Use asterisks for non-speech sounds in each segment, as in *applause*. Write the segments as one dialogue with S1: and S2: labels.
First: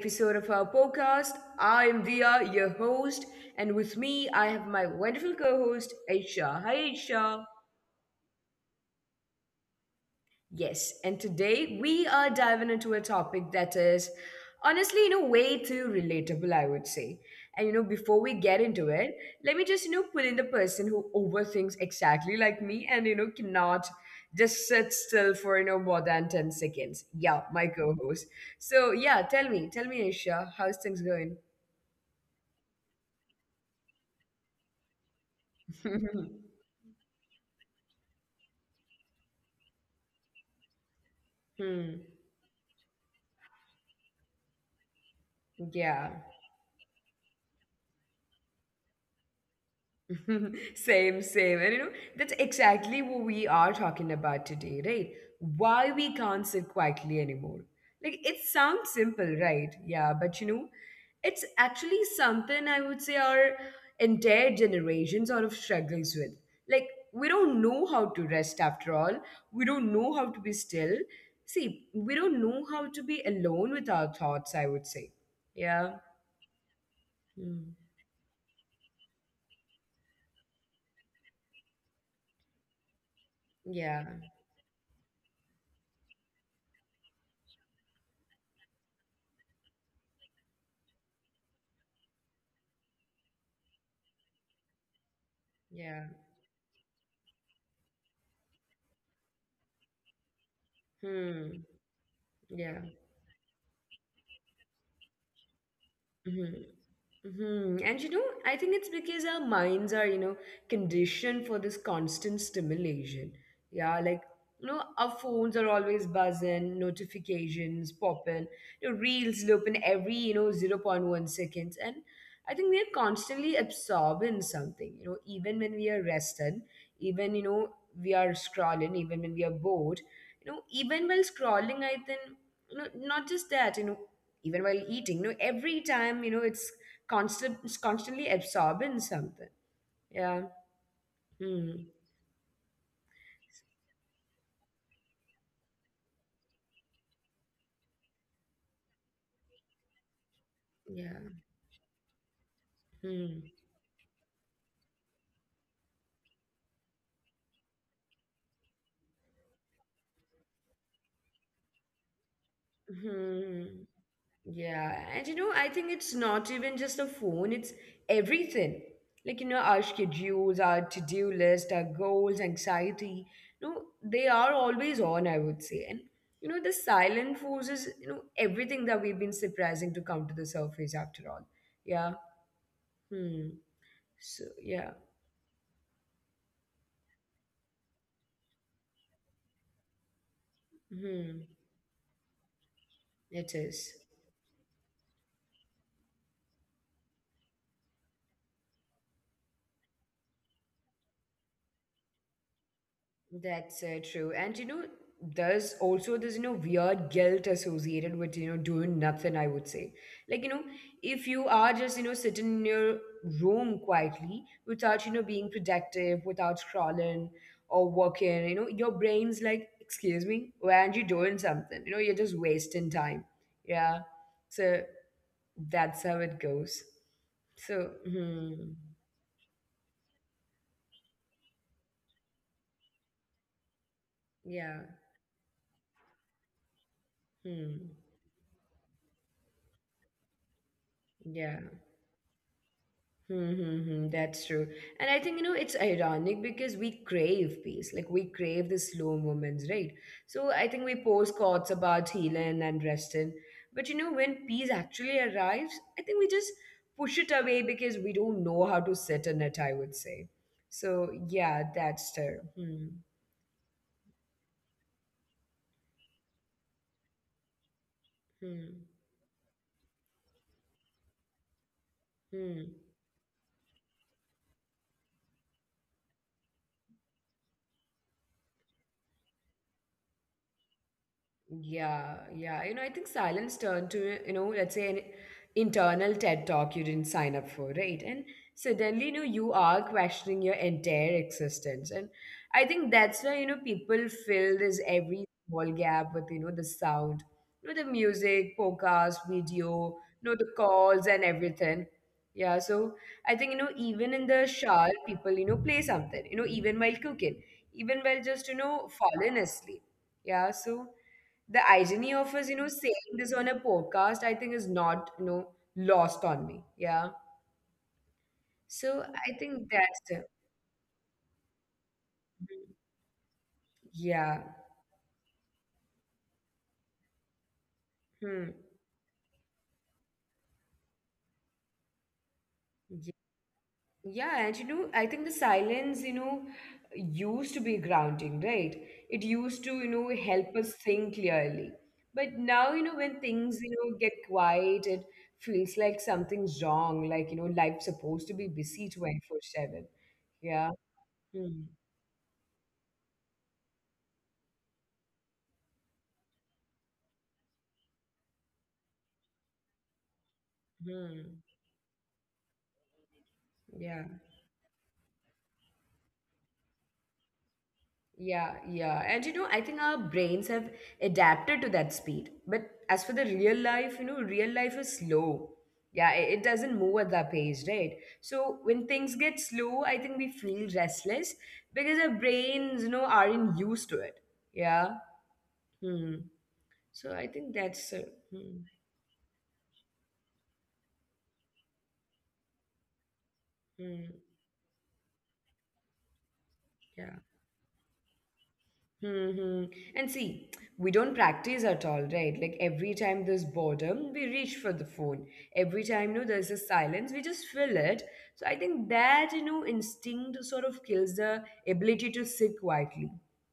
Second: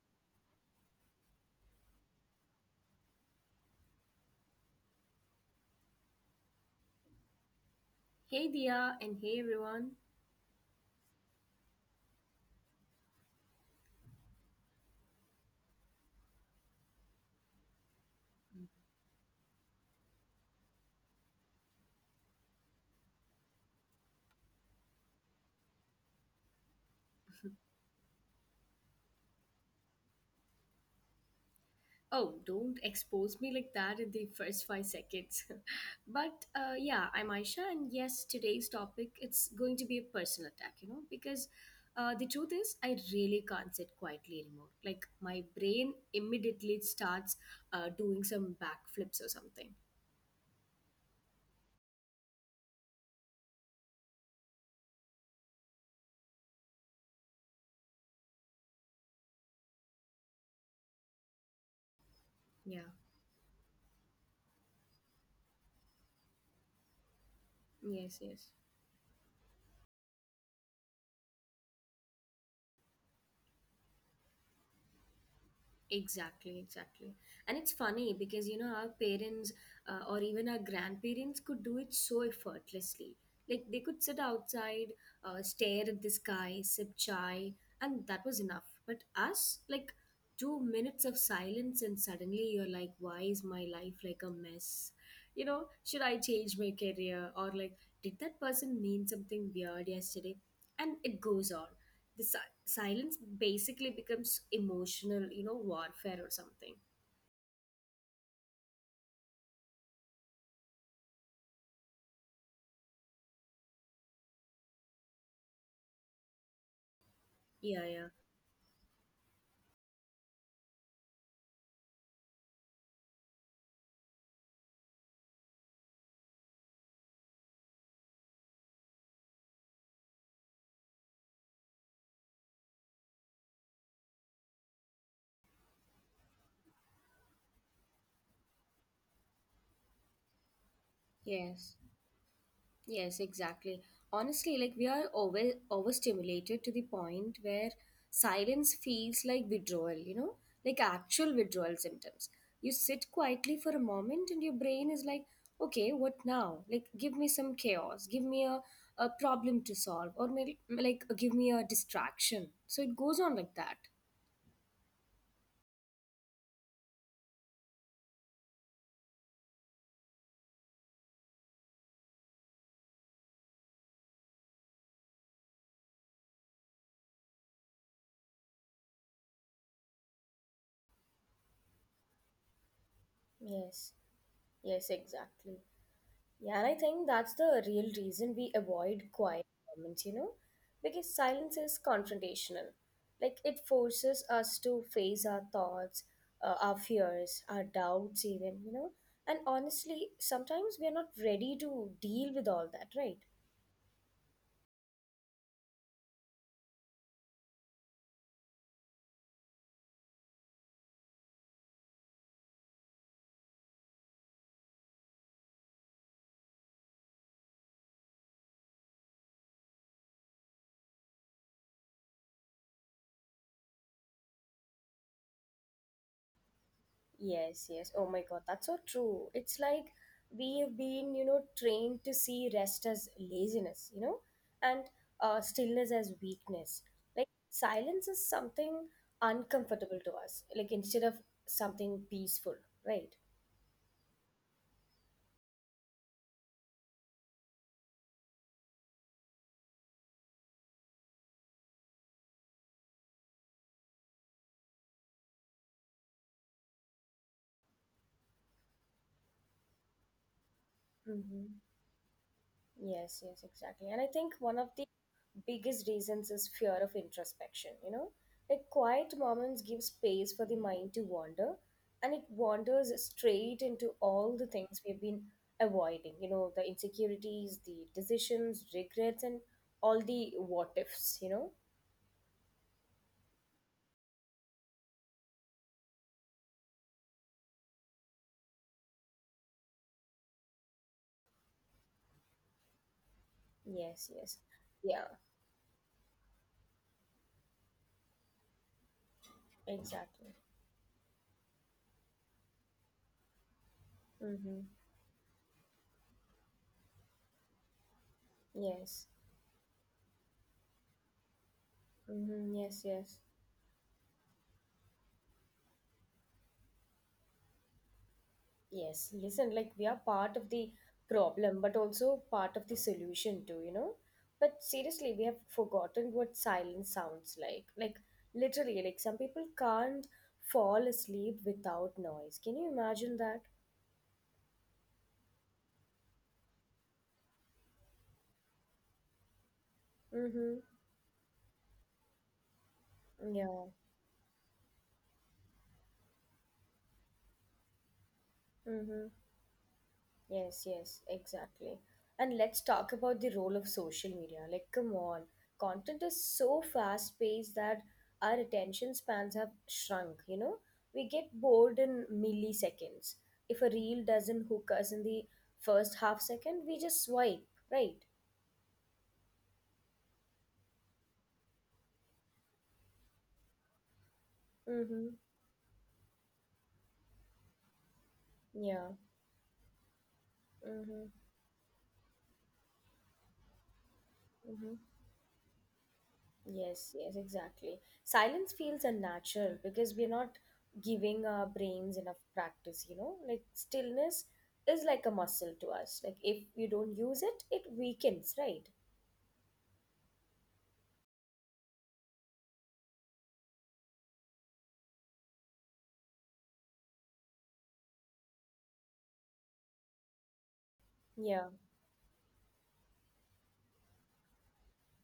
S1: episode of our podcast. I am Dia, your host, and with me I have my wonderful co-host Aisha. Hi Aisha.
S2: Hey Dia and hey everyone.
S1: Yes, and today we are diving into a topic that is honestly, way too relatable, I would say. And before we get into it, let me just pull in the person who overthinks exactly like me and, cannot just sit still for, more than 10 seconds. Yeah, my co host. So, yeah, tell me, Isha, how's things going?
S2: Oh, don't expose me like that in the first 5 seconds. *laughs* But yeah, I'm
S1: *laughs*
S2: Aisha, and yes, today's topic, it's going to be a personal attack, because the truth
S1: Hmm,
S2: is I really can't sit quietly anymore. Like my brain
S1: yeah.
S2: immediately starts doing some backflips or something.
S1: *laughs* Same. And you know, that's exactly what we are talking about today, right? Why we can't sit quietly anymore. Like, it sounds simple, right? Yeah, but you know, it's actually
S2: Yeah.
S1: something I would say our entire generation sort of struggles with. Like, we don't
S2: Yes.
S1: know
S2: Yes.
S1: how to rest after all, we don't know how to be still. See, we don't know how to be alone with our thoughts, I would say. Yeah.
S2: Exactly, exactly. And it's funny
S1: Hmm.
S2: because, our parents or even our grandparents could do it so effortlessly. Like they could sit outside,
S1: Yeah.
S2: stare at the sky, sip chai, and that was enough. But us, like 2 minutes of silence, and suddenly you're like, why is my life like a mess? Should I change my career? Or
S1: Yeah.
S2: like, did that person mean something weird yesterday? And it goes on. The silence
S1: Hmm.
S2: basically becomes
S1: Yeah.
S2: emotional warfare or something.
S1: Hmm. Hmm. And you know, I think it's because our minds are, conditioned for this constant stimulation. Yeah, like, you know, our
S2: Yeah,
S1: phones
S2: yeah.
S1: are always buzzing, notifications popping, reels looping every, 0.1 seconds. And I think we're constantly absorbing something, you know, even when we are rested, even, we are scrolling, even when we are bored, even while scrolling, I think, not just that, even while eating, every time, it's constantly absorbing
S2: Yes,
S1: something. Yeah.
S2: yes, exactly.
S1: Mm.
S2: Honestly, like we are overstimulated to the point where silence feels like withdrawal, like actual withdrawal symptoms. You sit quietly for a
S1: Yeah.
S2: moment and your brain is like, okay,
S1: Hmm.
S2: what now? Like, give me some chaos, give me a problem to solve, or maybe, like, give me a distraction. So it goes on like that.
S1: Hmm. Yeah. And you know, I think it's not even just a phone, it's everything. Like, you know, our schedules, our to-do list, our goals, anxiety, they are always on, I would say. And you know, the silent forces, you know, everything that we've been surprising to come to the surface after
S2: Yes,
S1: all. Yeah.
S2: yes, exactly.
S1: Hmm.
S2: Yeah, and I
S1: So
S2: think that's
S1: yeah.
S2: the real reason we avoid quiet moments, because silence is confrontational. Like it
S1: Hmm.
S2: forces us to face our thoughts,
S1: It is.
S2: our fears, our doubts, even. And honestly, sometimes we are not ready to deal with all that, right?
S1: That's true. And you know, there's also this, weird guilt associated with, doing nothing, I would say. Like, if you are just, sitting in your room quietly without, being productive, without scrolling or working, you know, your brain's like, excuse me, why aren't you doing something? You know, you're just wasting time. Yeah. So
S2: Yes, yes. Oh my God,
S1: that's
S2: that's
S1: how
S2: so
S1: it
S2: true.
S1: goes.
S2: It's like
S1: So,
S2: we have
S1: hmm,
S2: been, trained to see rest as laziness, and stillness as weakness. Like
S1: yeah,
S2: silence is something uncomfortable to us,
S1: hmm,
S2: like instead of something peaceful, right?
S1: yeah. Mm-hmm, that's true. And I think, it's ironic because we crave peace. Like, we crave the slow moments, right? So I think we post quotes about healing and resting. But, you know, when peace actually arrives, I think we just push it away because we don't know how to
S2: Mm-hmm.
S1: sit in it, I would say.
S2: Yes, yes,
S1: So,
S2: exactly.
S1: yeah,
S2: And I think
S1: that's
S2: one of
S1: true.
S2: the
S1: Hmm,
S2: biggest reasons is fear of introspection, like quiet moments give space for the mind
S1: hmm,
S2: to wander, and it wanders straight into all the
S1: hmm.
S2: things we've been avoiding, the insecurities, the decisions, regrets, and all the what ifs.
S1: Yeah, yeah. You know, I think silence turned to, let's say an internal TED talk you didn't sign up for, right? And suddenly, you are questioning your entire existence. And
S2: Yes,
S1: I
S2: yes.
S1: think that's why,
S2: Yeah,
S1: people fill this every small gap with, the sound, the music,
S2: exactly.
S1: podcast, video, the calls and everything. Yeah, so
S2: Mm-hmm.
S1: I think, even in the shower, people, play something, even while cooking,
S2: Yes.
S1: even while just, falling asleep. Yeah, so
S2: Mm-hmm. Yes,
S1: the
S2: yes.
S1: irony of us, saying this on a podcast, I think is not, lost on me. Yeah.
S2: Yes, yes, and like we are part
S1: So
S2: of the
S1: I think that's
S2: problem,
S1: it.
S2: but also part of the solution too.
S1: Mhm.
S2: But seriously, we have
S1: Yeah.
S2: forgotten what silence sounds like. Like literally, like some people
S1: Hmm.
S2: can't fall asleep without noise. Can you imagine that?
S1: Ye- Yeah. And, I think the silence, used to be grounding, right? It used to,
S2: Mm-hmm.
S1: help us think clearly. But now,
S2: Yeah.
S1: when things, get quiet, it feels like something's wrong. Like, you know, life's supposed to
S2: Mm-hmm.
S1: be busy 24/7.
S2: Yes, yes,
S1: Yeah.
S2: exactly.
S1: Hmm.
S2: And let's talk about the role of social media. Like, come on, content is so fast paced that our attention spans have shrunk. We get bored in
S1: Hmm.
S2: milliseconds. If a reel doesn't hook
S1: Yeah.
S2: us in the first half second, we just swipe, right?
S1: Yeah, yeah. And you know, I think our brains have adapted to that speed. But as for the real life, you
S2: Mm-hmm.
S1: know, real life is slow. Yeah, it doesn't move at that pace,
S2: Yeah.
S1: right? So when things get slow,
S2: Mm-hmm.
S1: I think we feel restless because our brains,
S2: Mm-hmm.
S1: aren't used to it. Yeah.
S2: Yes, yes,
S1: Hmm.
S2: exactly.
S1: So
S2: Silence
S1: I think
S2: feels
S1: that's
S2: unnatural
S1: hmm,
S2: because we're not giving our brains enough practice. Like, stillness is like a
S1: hmm,
S2: muscle to us. Like, if you don't use it, it weakens,
S1: yeah.
S2: right?
S1: Hmm. And see, we don't practice at all, right? Like every time there's boredom, we reach for the phone. Every time, there's a silence, we just fill it. So I think that,
S2: Yeah,
S1: instinct sort of kills the ability to sit quietly.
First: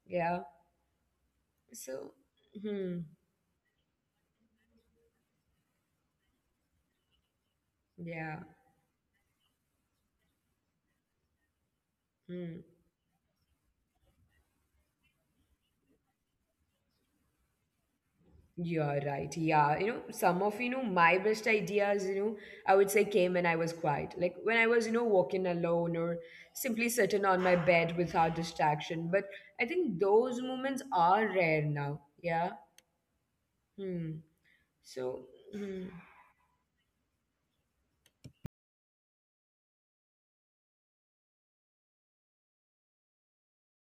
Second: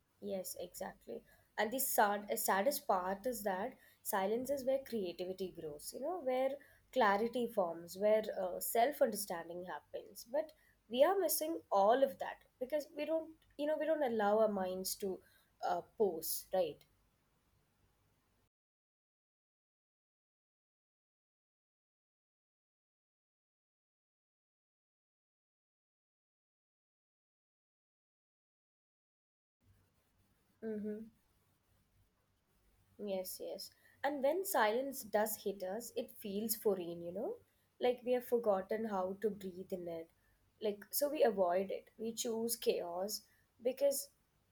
S1: Yeah.
S2: yes, exactly. And the
S1: So,
S2: sad, saddest
S1: hmm,
S2: part is that silence is where creativity grows, where clarity forms, where
S1: yeah.
S2: self understanding happens. But we are missing all of that
S1: Hmm.
S2: because we don't allow our minds to pose, right?
S1: You're right. Yeah. You know, some of, my best ideas, I would say came when I was quiet. Like when I was, walking alone or simply sitting on my bed without distraction. But I think those
S2: Mm-hmm.
S1: moments are rare now. Yeah.
S2: Yes, yes. And when
S1: Hmm.
S2: silence does hit
S1: So,
S2: us, it
S1: hmm.
S2: feels foreign. Like we have forgotten how to breathe in it. Like, so we avoid it. We choose chaos because,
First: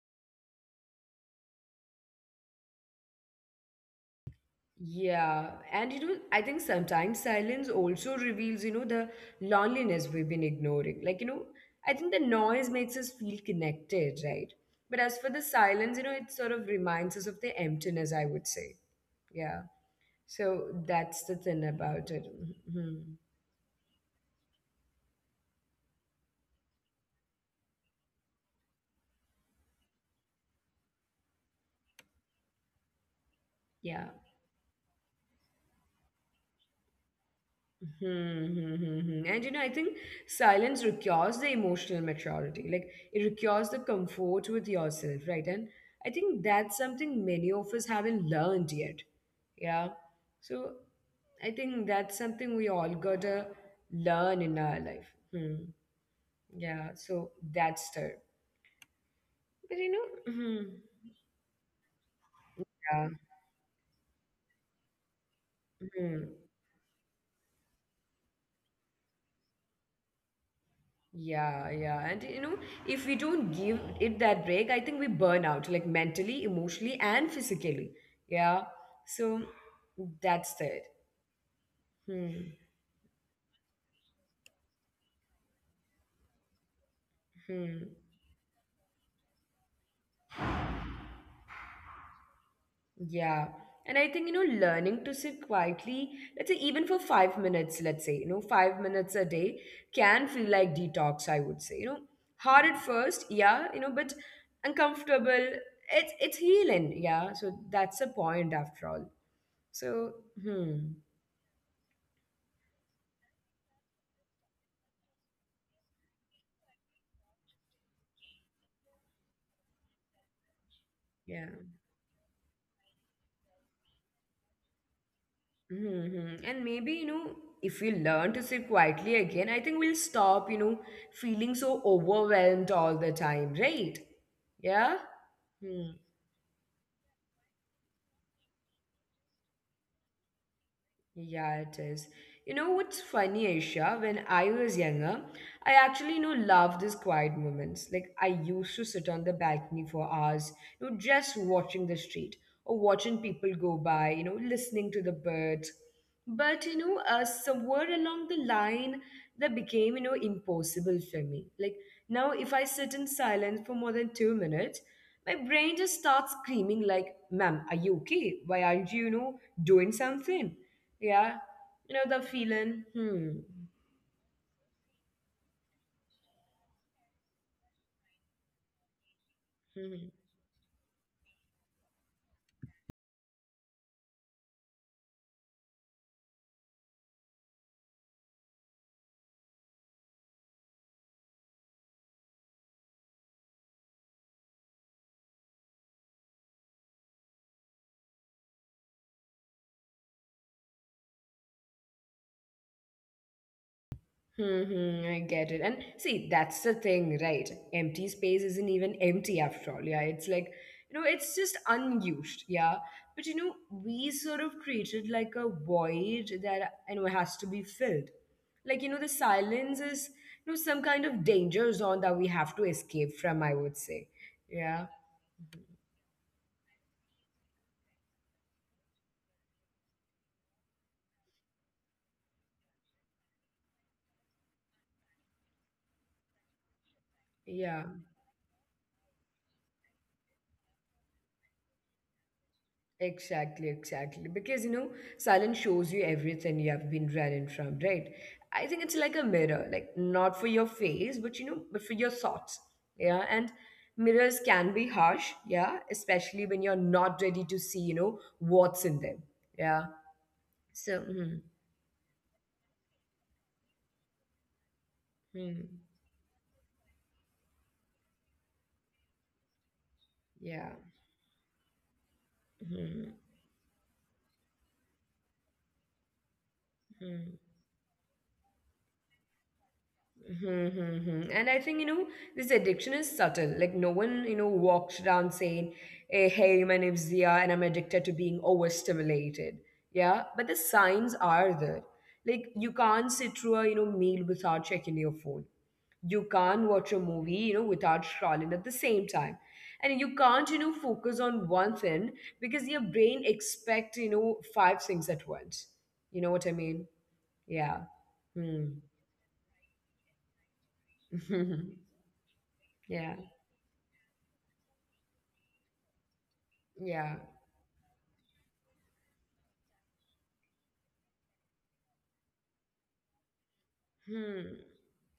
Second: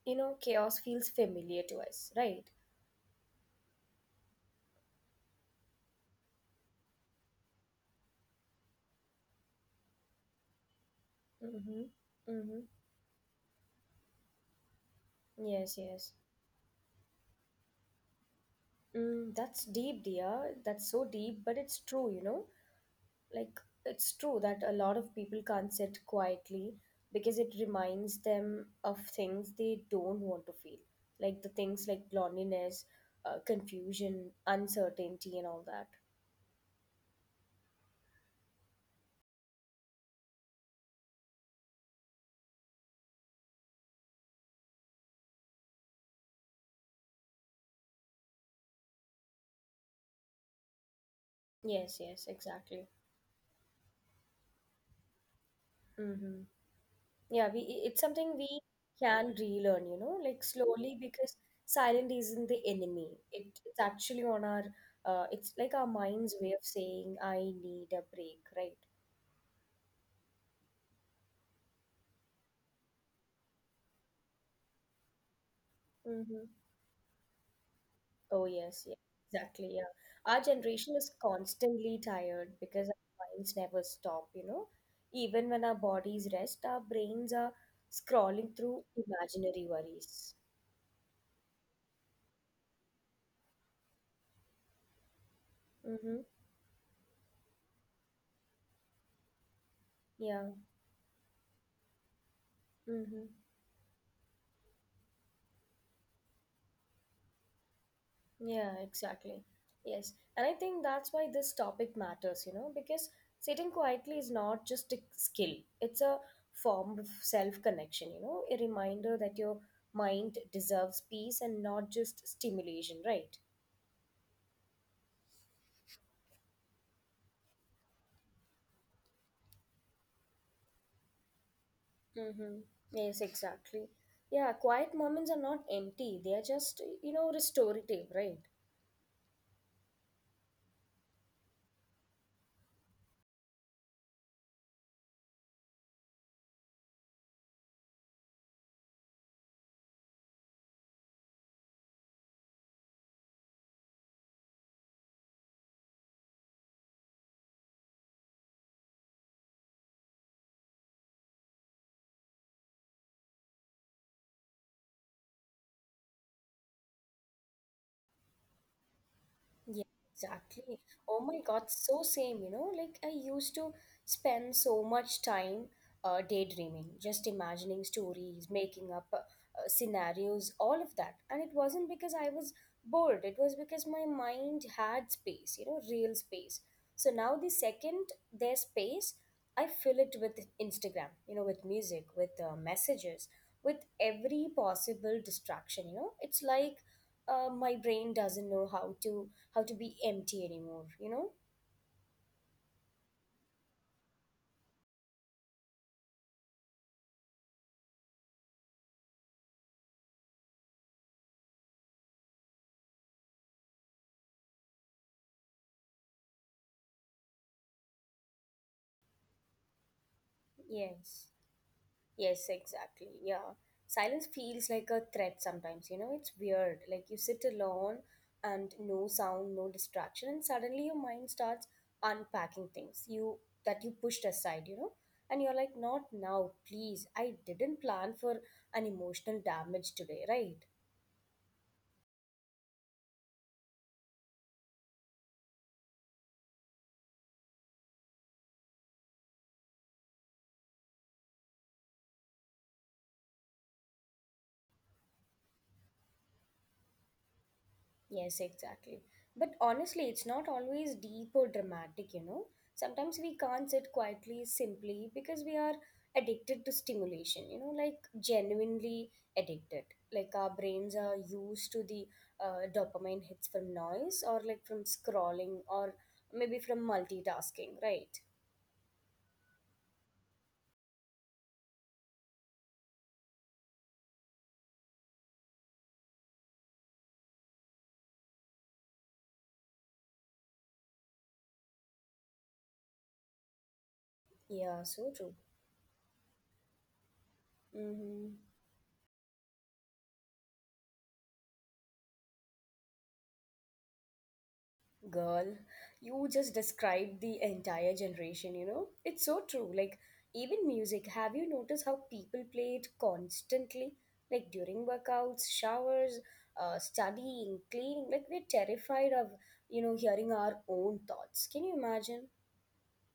S2: chaos feels familiar to us, right?
S1: Yeah, and you know, I think sometimes silence also reveals, the loneliness we've been
S2: Mm-hmm.
S1: ignoring. Like,
S2: Mm-hmm.
S1: I think the noise makes us feel connected, right?
S2: Yes,
S1: But
S2: yes.
S1: as for the silence, it sort of reminds us of the emptiness,
S2: Mm,
S1: I would
S2: that's
S1: say.
S2: deep, dear.
S1: Yeah.
S2: That's so deep, but
S1: So
S2: it's true, you
S1: that's the
S2: know?
S1: thing about it.
S2: Like it's
S1: Mhm.
S2: true that a lot of people can't sit quietly because it reminds them of things they don't want to feel, like the things like loneliness, confusion,
S1: Yeah.
S2: uncertainty, and all that.
S1: Hmm, hmm, hmm, hmm. And you know, I think silence requires the emotional maturity. Like it requires the comfort with yourself, right? And I think that's something many of us haven't learned yet. Yeah. So
S2: Yes, yes,
S1: I
S2: exactly.
S1: think that's something we all gotta learn in our life.
S2: Mm-hmm.
S1: Hmm.
S2: Yeah, it's
S1: Yeah.
S2: something
S1: So
S2: we
S1: that's the.
S2: can relearn, like slowly,
S1: But you
S2: because
S1: know, hmm,
S2: silent isn't the enemy. It's
S1: yeah.
S2: actually on our— it's like our mind's way of saying I
S1: Hmm.
S2: need a break, right?
S1: Yeah, yeah. And you know, if we don't give it that break, I think we
S2: Mm-hmm.
S1: burn out, like mentally, emotionally, and
S2: Oh, yes,
S1: physically.
S2: yeah,
S1: Yeah.
S2: exactly. Yeah.
S1: So
S2: Our generation is
S1: that's it.
S2: constantly tired because our
S1: Hmm.
S2: minds never stop. Even when our bodies rest, our brains are scrolling
S1: Hmm.
S2: through imaginary worries.
S1: Yeah. And I think, learning to
S2: Mm-hmm.
S1: sit quietly, let's say even for 5 minutes, let's say, 5 minutes a day
S2: Yeah.
S1: can feel like detox, I would say. You know,
S2: Mm-hmm.
S1: hard at first, yeah, you know, but uncomfortable. It's healing, yeah. So that's the
S2: Yeah,
S1: point after all.
S2: exactly. Yes.
S1: So,
S2: And I think
S1: hmm.
S2: that's why this topic matters, because sitting quietly is not just a skill, it's a form of self connection, a reminder that your mind deserves
S1: Yeah.
S2: peace and not just stimulation, right?
S1: Mm-hmm. And maybe, if we learn to sit quietly again, I think we'll stop, feeling so overwhelmed all the time,
S2: Mm-hmm.
S1: right?
S2: Yes, exactly.
S1: Yeah?
S2: Yeah,
S1: Hmm.
S2: quiet moments are not empty. They are just, restorative, right?
S1: Yeah, it is. You know what's funny, Aisha? When I was younger, I actually, loved these quiet moments. Like I used to sit on the balcony for hours, just watching the street or watching people go by, listening to the birds. But you know, somewhere along the line, that became, impossible for me. Like now, if I sit in silence for more than 2 minutes, my brain just starts screaming like, "Ma'am, are you okay? Why aren't you, doing something?" Yeah,
S2: Yeah,
S1: you know the
S2: exactly.
S1: feeling.
S2: Oh my God,
S1: Hmm.
S2: so same, like I used to spend so much time daydreaming, just imagining
S1: Hmm.
S2: stories, making up scenarios, all of that. And it wasn't because I was bored, it was because my mind had space, real space. So now the second there's space, I fill it with Instagram, with music, with messages, with every possible distraction. It's like my brain doesn't know how to be empty anymore?
S1: Hmm. Hmm, I get it. And see, that's the thing, right? Empty space isn't even empty after all. Yeah, it's like you know, it's just unused. Yeah, but you know, we sort of treat it like a void that you know has to be filled. Like you know, the silence is you know some kind of danger zone that we have to
S2: Yes.
S1: escape from. I would say.
S2: Yes,
S1: Yeah.
S2: exactly. Yeah. Silence feels like a threat sometimes. It's weird. Like you sit alone and no sound, no distraction, and suddenly your mind starts unpacking things you that you pushed aside. And you're like,
S1: Yeah.
S2: not now, please. I didn't plan for an emotional damage today, right?
S1: Exactly, exactly. Because you know, silence shows you everything you have been running from, right? I think it's like a mirror, like not for your face, but you know, but for your thoughts. Yeah. And mirrors can be harsh, yeah, especially when you're not ready to see, what's in them. Yeah.
S2: Yes,
S1: So,
S2: exactly.
S1: hmm,
S2: But honestly, it's not always deep or dramatic. Sometimes we can't sit
S1: hmm,
S2: quietly simply because we are addicted to stimulation, like
S1: yeah.
S2: genuinely addicted. Like our brains are
S1: Hmm,
S2: used to the dopamine hits from noise, or like from
S1: hmm.
S2: scrolling, or maybe from multitasking, right?
S1: Mm-hmm. Mm-hmm. And I think, this addiction is subtle. Like, no one, walks around saying, hey, my name's Zia, and I'm addicted to being overstimulated. Yeah. But the signs are there. Like, you can't sit through a, meal without checking your phone. You
S2: Yeah,
S1: can't
S2: so
S1: watch a
S2: true.
S1: movie, without scrolling at the same time. And
S2: Mm-hmm.
S1: you can't, focus on one thing because your brain expects, five things at once. You know what I mean?
S2: Girl,
S1: Yeah.
S2: you just
S1: Hmm.
S2: described the entire generation. It's so true.
S1: *laughs*
S2: Like, even music,
S1: Yeah.
S2: have you noticed how people play it constantly? Like, during
S1: Yeah.
S2: workouts, showers, studying, cleaning. Like, we're terrified of, hearing our own thoughts. Can you imagine?
S1: Hmm.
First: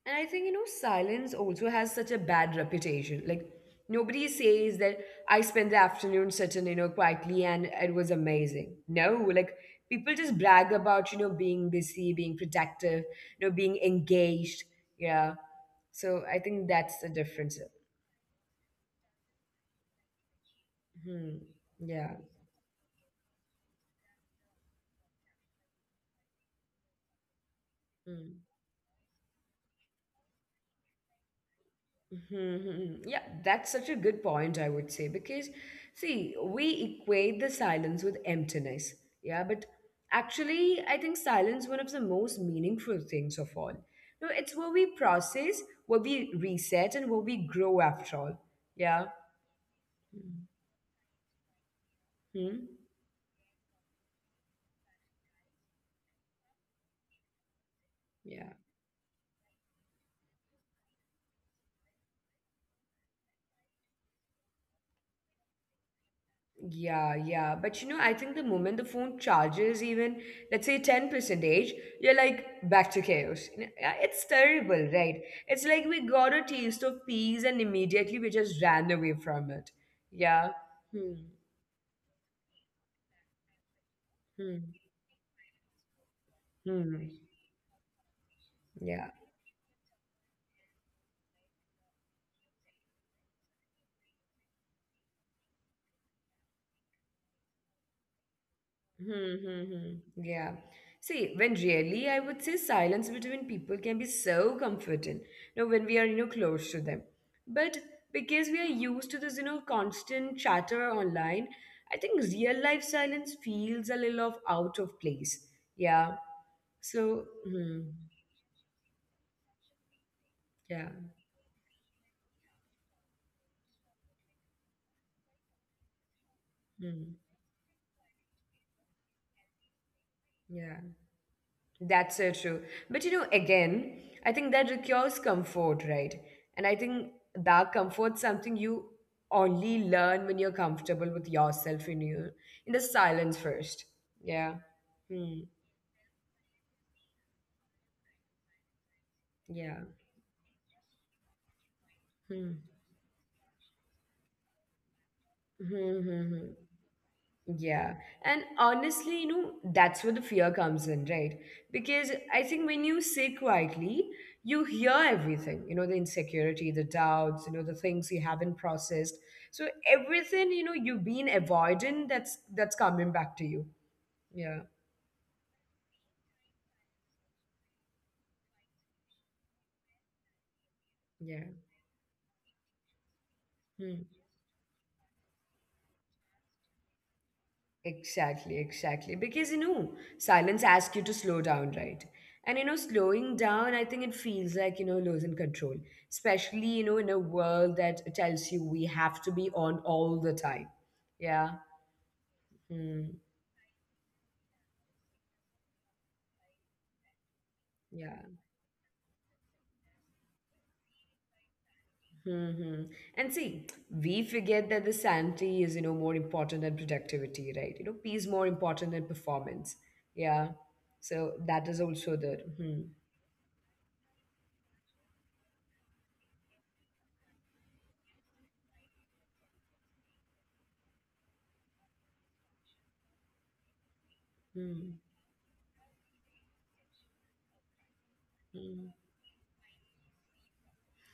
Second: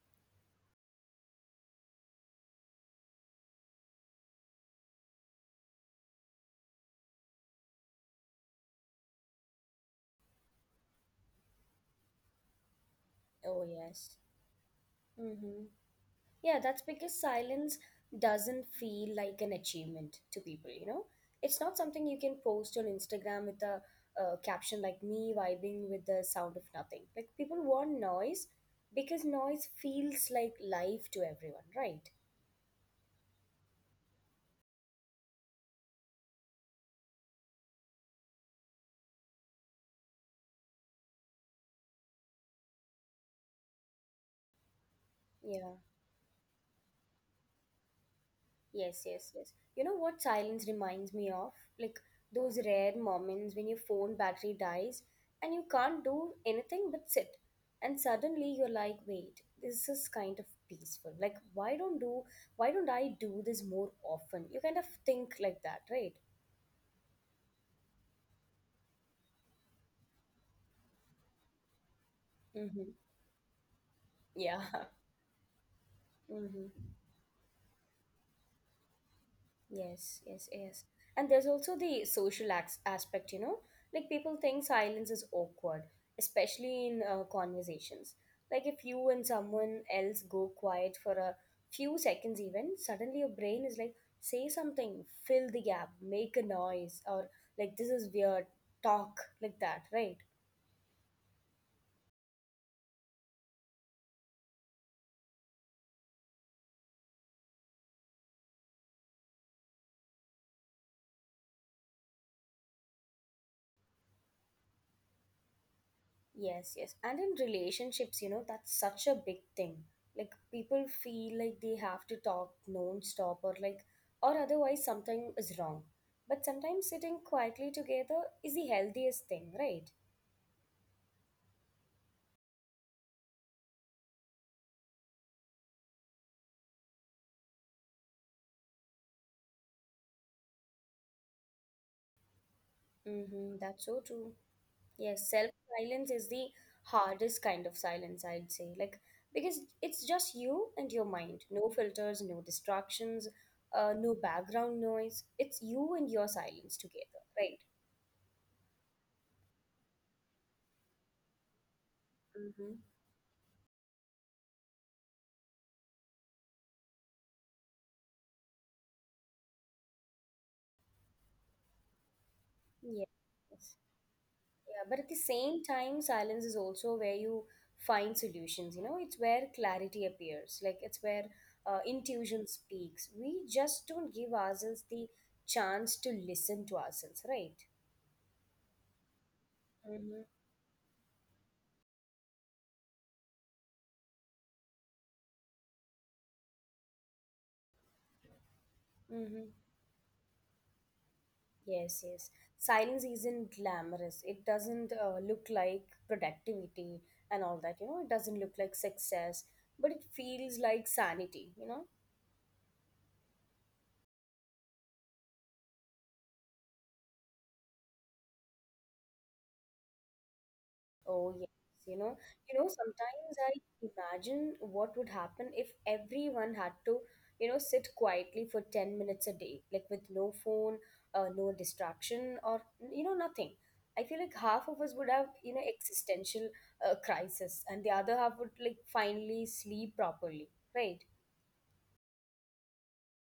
S1: And I think, silence also has such a bad reputation. Like, nobody says that I spent the afternoon sitting, quietly and it was amazing. No, like, people just brag about, being busy, being productive,
S2: Oh,
S1: being
S2: yes.
S1: engaged. Yeah.
S2: Mm-hmm.
S1: So I
S2: Yeah,
S1: think
S2: that's
S1: that's the
S2: because
S1: difference.
S2: silence doesn't feel like an achievement to people.
S1: Hmm.
S2: It's not something
S1: Yeah.
S2: you can post on Instagram with a caption like me vibing with the sound of nothing. Like, people want
S1: Hmm.
S2: noise because noise feels like life to everyone, right?
S1: Mhm. Yeah, that's such a good point, I would say, because see, we equate the silence with emptiness. Yeah, but actually, I think silence one of the most meaningful things of all. No, it's where we process,
S2: Yeah.
S1: where we reset, and where we grow after all.
S2: Yes,
S1: Yeah.
S2: yes, yes. You know what silence reminds me of? Like those
S1: Mhm.
S2: rare moments when your phone battery dies and you can't do anything but sit. And suddenly
S1: Yeah.
S2: you're like, wait, this is kind of peaceful. Like why don't I do this more often? You kind of think like that, right?
S1: Yeah, yeah. But you know, I think the moment the phone charges even, let's say 10 percentage, you're like
S2: Mm-hmm.
S1: back to chaos. You know, yeah, It's
S2: Yeah. *laughs*
S1: terrible, right? It's like we got a
S2: Mm-hmm.
S1: taste of peace and immediately we just ran away from it.
S2: Yes, yes,
S1: Yeah.
S2: yes. And
S1: Hmm.
S2: there's also the social aspect, like people think
S1: Hmm.
S2: silence is awkward, especially in
S1: Hmm.
S2: conversations. Like if you and
S1: Yeah.
S2: someone else go quiet for a few seconds, even suddenly your brain is like, say something, fill the gap, make a noise, or like this is weird, talk like that, right?
S1: Mm-hmm. Yeah. See, when really, I would say silence between people can be so comforting, you know, when we are, you know, close to them. But because we are used to this, you know, constant chatter online, I think real life silence feels a little of out of place. Yeah.
S2: Yes, yes. And in
S1: So, hmm,
S2: relationships, that's such a big thing. Like people
S1: yeah.
S2: feel like they have to talk non-stop or otherwise something is wrong. But sometimes sitting
S1: Hmm,
S2: quietly together is the healthiest thing, right?
S1: yeah. That's so true. But you know, again, I think that requires comfort, right? And I think that comfort's something you only learn when you're comfortable with yourself in the
S2: Mm-hmm,
S1: silence
S2: that's so
S1: first.
S2: true.
S1: Yeah.
S2: Yes,
S1: Hmm.
S2: self-silence is the hardest kind of silence, I'd say. Like because it's
S1: Yeah.
S2: just you and your mind. No filters, no distractions, no background noise. It's you and your silence
S1: Hmm. *laughs*
S2: together, right?
S1: Yeah. And honestly, you know, that's where the fear comes in, right? Because
S2: Mm-hmm.
S1: I think when you sit quietly, you hear everything, you know, the insecurity, the doubts, you know, the things you haven't processed. So everything, you know, you've been avoiding that's coming
S2: Yes.
S1: back to you.
S2: Yeah, but
S1: Yeah.
S2: at the same time, silence is also where you find solutions. It's where clarity appears. Like it's where
S1: Yeah.
S2: intuition speaks. We just don't give
S1: Hmm.
S2: ourselves the chance to listen to ourselves, right?
S1: Exactly, exactly. Because you
S2: Mm-hmm.
S1: know, silence asks you to slow down, right? And you know, slowing down, I think it feels like, you know, losing control, especially, you know, in a world that tells you we have
S2: Mm-hmm.
S1: to be on all the time. Yeah.
S2: Yes, yes. Silence
S1: Hmm.
S2: isn't glamorous. It doesn't look like productivity and all that. It doesn't
S1: Yeah.
S2: look like success, but it feels like sanity.
S1: hmm hmm. And see, we forget that the sanity is, you know, more important than productivity, right? You know, peace more important than performance. Yeah.
S2: Oh yes,
S1: So
S2: you
S1: that
S2: know,
S1: is also the. Hmm.
S2: sometimes I imagine what would happen if everyone had to, sit quietly for 10 minutes a day, like with no phone, no distraction or nothing. I feel like half of us would have,
S1: Hmm.
S2: existential crisis, and the other half would like finally sleep properly,
S1: hmm.
S2: right?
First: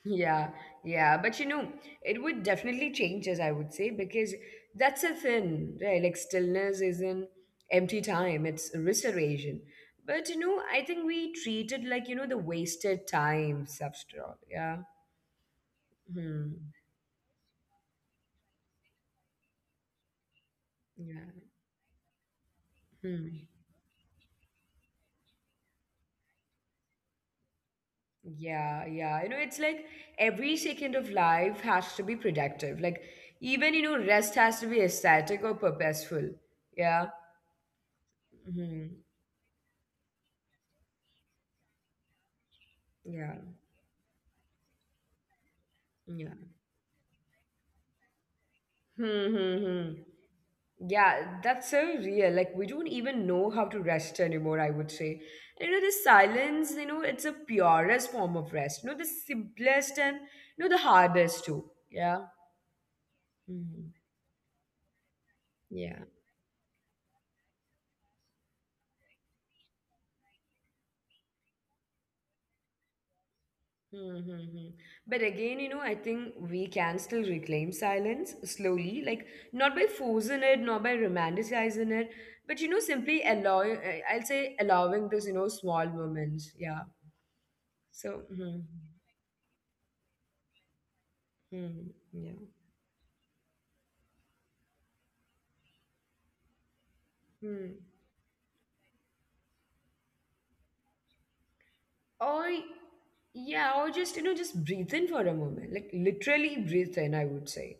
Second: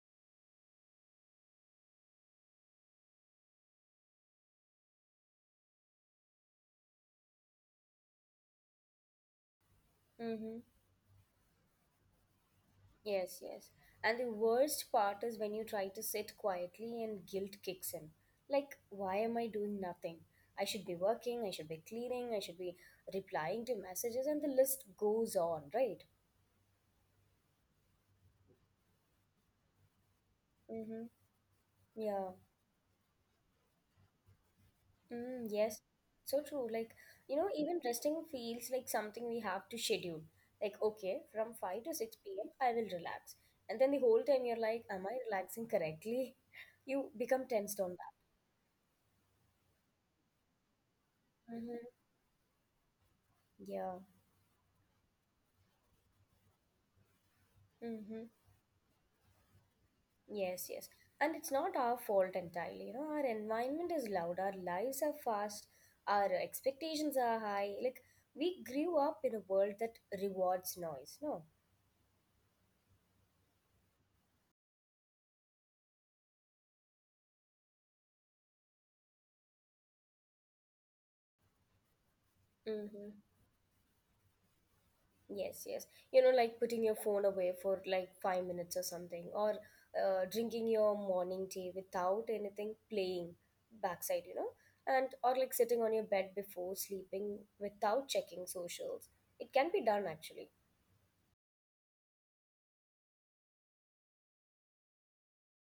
S1: Yeah, yeah, but you know, it would definitely change us, I would say, because that's a thing, right? Like stillness isn't empty time, it's restoration. But you know, I
S2: Mm-hmm.
S1: think we treat it like, you know, the wasted time stuff.
S2: Yes, yes.
S1: Yeah.
S2: And the worst part is
S1: Hmm.
S2: when you try to sit quietly and guilt kicks in. Like, why am I
S1: Yeah.
S2: doing nothing? I should be working, I should
S1: Hmm.
S2: be cleaning, I should be replying to messages, and the list goes on, right?
S1: Yeah, You know, it's like every second of life has to be productive.
S2: Mm-hmm.
S1: Like even, you know,
S2: Yeah.
S1: rest has to be aesthetic or purposeful. Yeah.
S2: Mm, yes. So true. Like,
S1: Hmm.
S2: even resting feels like something we have to schedule. Like, okay,
S1: Yeah.
S2: from 5 to 6 p.m., I will relax. And then the whole time
S1: Yeah.
S2: you're like, am I relaxing correctly? *laughs* You
S1: Hmm.
S2: become
S1: hmm,
S2: tensed on
S1: hmm.
S2: that.
S1: Yeah, that's so real. Like, we don't even know how
S2: Mm-hmm.
S1: to rest anymore, I would say. And, you
S2: Yeah.
S1: know, the silence, you know, it's a purest form of rest. You know, the simplest
S2: Mm-hmm.
S1: and, you know, the hardest too. Yeah.
S2: Yes, yes. And it's not our
S1: Mhm.
S2: fault entirely. Our environment is
S1: Yeah.
S2: loud, our lives are fast, our expectations are high. Like, we grew up in a world that rewards noise, no?
S1: Mm-hmm. hmm. But again, you know, I think we can still reclaim silence slowly, like not by forcing it, not by romanticizing it, but, you know, simply I'll say allowing
S2: Mm-hmm.
S1: those, you know, small moments. Yeah.
S2: Yes, yes. You
S1: So,
S2: know, like putting your phone away for like 5 minutes or something, or
S1: mm-hmm.
S2: drinking your morning tea without anything playing backside, you know, and or like
S1: Yeah.
S2: sitting on your bed before sleeping without checking socials. It can be done actually.
S1: Or, yeah, or just, you know, just breathe in for a moment. Like, literally breathe in, I would say.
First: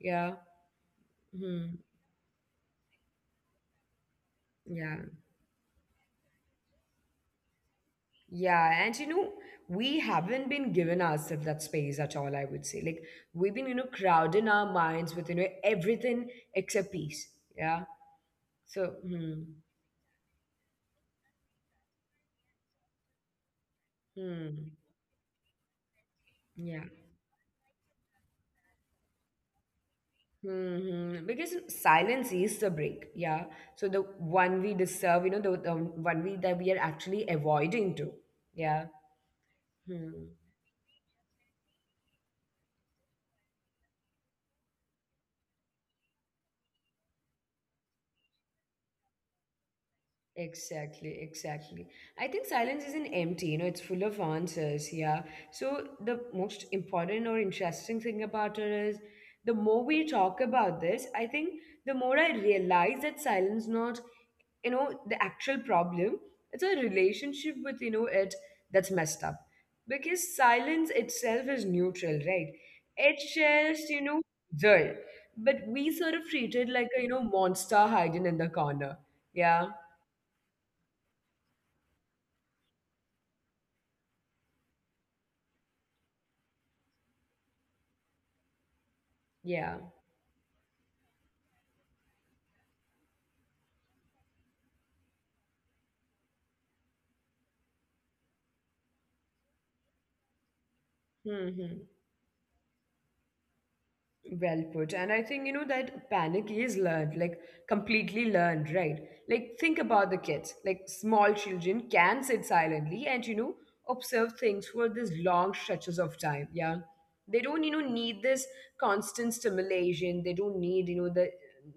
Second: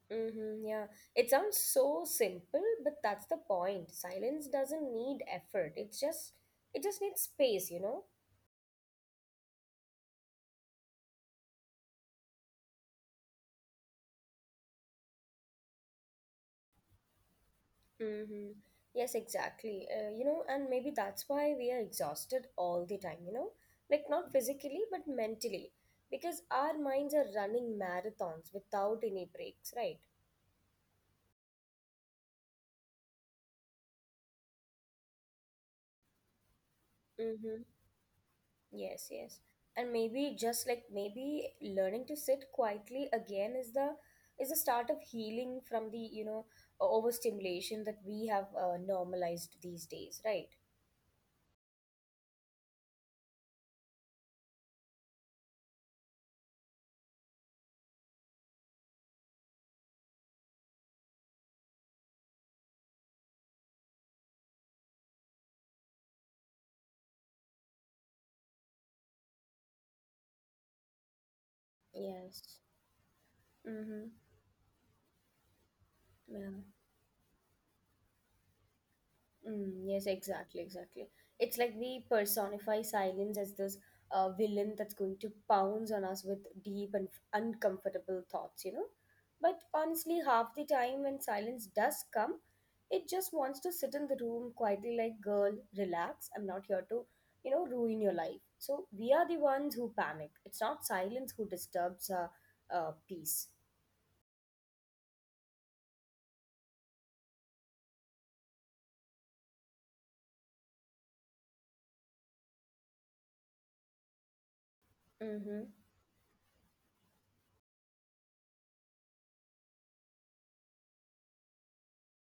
S1: Yeah.
S2: Mm-hmm, yeah, it sounds
S1: Hmm.
S2: so simple, but that's the point. Silence doesn't
S1: Yeah.
S2: need effort. It just needs space, you know.
S1: Yeah. And, you know, we haven't been given ourselves that space at all, I would say. Like, we've been, you know, crowding our minds with, you know, everything except peace. Yeah.
S2: Mm-hmm.
S1: So,
S2: Yes,
S1: hmm.
S2: exactly. You know, and maybe that's why we are exhausted all the time. You know, like not
S1: Hmm.
S2: physically but mentally, because our
S1: Yeah.
S2: minds are running marathons without any breaks, right?
S1: Because silence is the break, yeah. So the one we deserve, you know, the one we that we are actually
S2: Mm-hmm.
S1: avoiding to, yeah.
S2: Yes, yes. And
S1: Hmm.
S2: maybe just like maybe learning to sit quietly again is the start of healing from the, you know, overstimulation that we have normalized these days, right?
S1: Exactly, exactly. I think silence isn't empty, you know, it's full of answers. Yeah. So, the most important or interesting thing about it is the more we talk about this, I think the more I realize that silence not, you know, the actual problem. It's a relationship with, you know, it that's messed up. Because silence itself is neutral, right?
S2: Yes.
S1: It shares, you
S2: Mm-hmm.
S1: know, there. But we sort of
S2: Yeah.
S1: treat it like a, you know, monster hiding in the corner. Yeah.
S2: Mm, yes, exactly, exactly. It's like we personify silence as this villain that's going to pounce on us with deep and uncomfortable thoughts, you know? But
S1: Yeah.
S2: honestly, half the time when silence does come, it just wants to sit in the room quietly, like, girl, relax. I'm not here to, you know, ruin your life. So we are the ones who panic. It's not silence who disturbs
S1: hmm
S2: our peace.
S1: Well put. And I think, you know, that panic is learned, like completely learned, right? Like, think about the kids. Like, small children can sit silently and, you know, observe things for these
S2: Mm-hmm.
S1: long stretches of time. Yeah. They don't, you know, need this constant stimulation. They don't need, you know, the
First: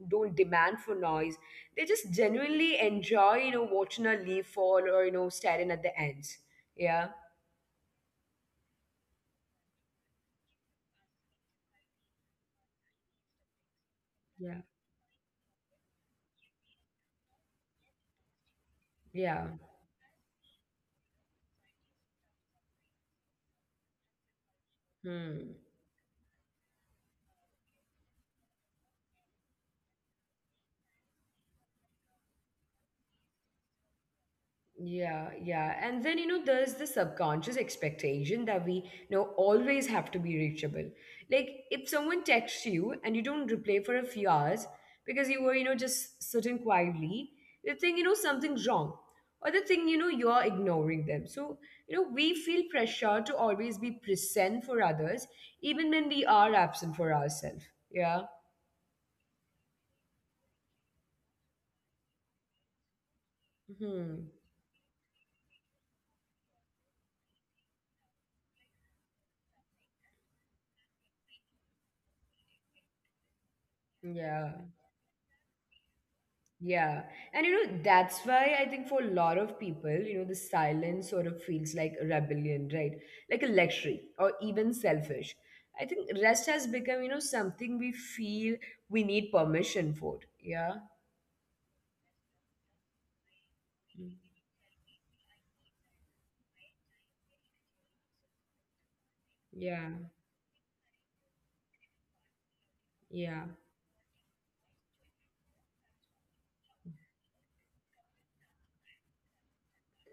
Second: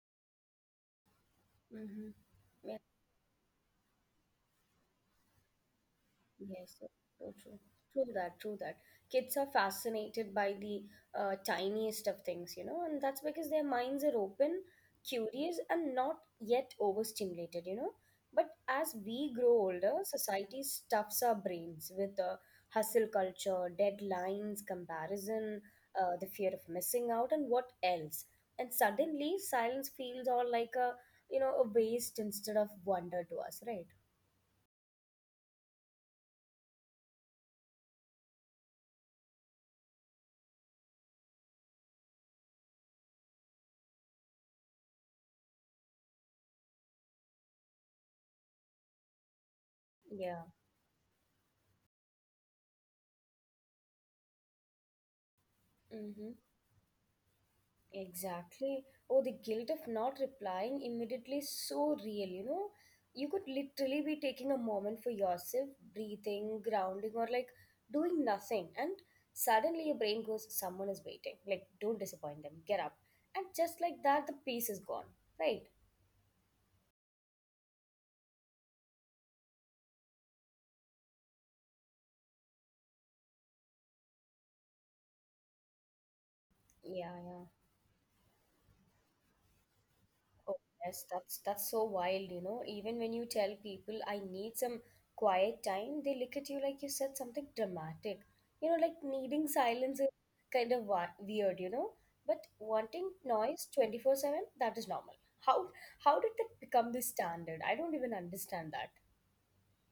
S1: don't demand for noise. They
S2: Mm-hmm.
S1: just genuinely enjoy, you know, watching a leaf fall or, you know, staring at the ants.
S2: Yes, so
S1: Yeah.
S2: so true. True that, true that. Kids are fascinated by the tiniest of things, you know, and that's because their minds are
S1: Yeah.
S2: open, curious, and not yet overstimulated, you know. But as we
S1: Yeah.
S2: grow older, society stuffs our brains with hustle culture, deadlines,
S1: Hmm.
S2: comparison, the fear of missing out, and what else. And suddenly, silence feels all like a, you know, a waste instead of wonder to us, right?
S1: Yeah, And then, you know, there's the subconscious expectation that we, you know, always have to be reachable. Like, if someone texts you and you don't reply for a few hours because you were, you know, just sitting quietly, they think, you know, something's wrong. Or they think, you know, you're
S2: Yeah.
S1: ignoring them. So, you know, we feel pressure to always be present for others, even when we
S2: Mm-hmm.
S1: are absent for ourselves. Yeah.
S2: Exactly. Oh, the guilt of not replying immediately is so real, you know? You could literally
S1: hmm
S2: be taking a moment for yourself, breathing, grounding, or like doing nothing. And suddenly your brain goes, "Someone is waiting. Like, don't disappoint them. Get up." And just like
S1: Yeah.
S2: that, the peace is gone. Right?
S1: Yeah. And you know, that's why I think for a lot of people, you know, the silence sort of feels like rebellion, right? Like a luxury or even selfish. I think rest has become, you know,
S2: Yeah, yeah.
S1: something we feel we need permission for. Yeah.
S2: Oh, yes, that's so wild, you know. Even when you tell people I need some quiet time, they look at you like you said something dramatic. You know, like needing
S1: Yeah.
S2: silence is kind of weird, you know. But wanting
S1: Yeah.
S2: noise 24/7, that is normal. How how did that become the standard? I don't even understand that.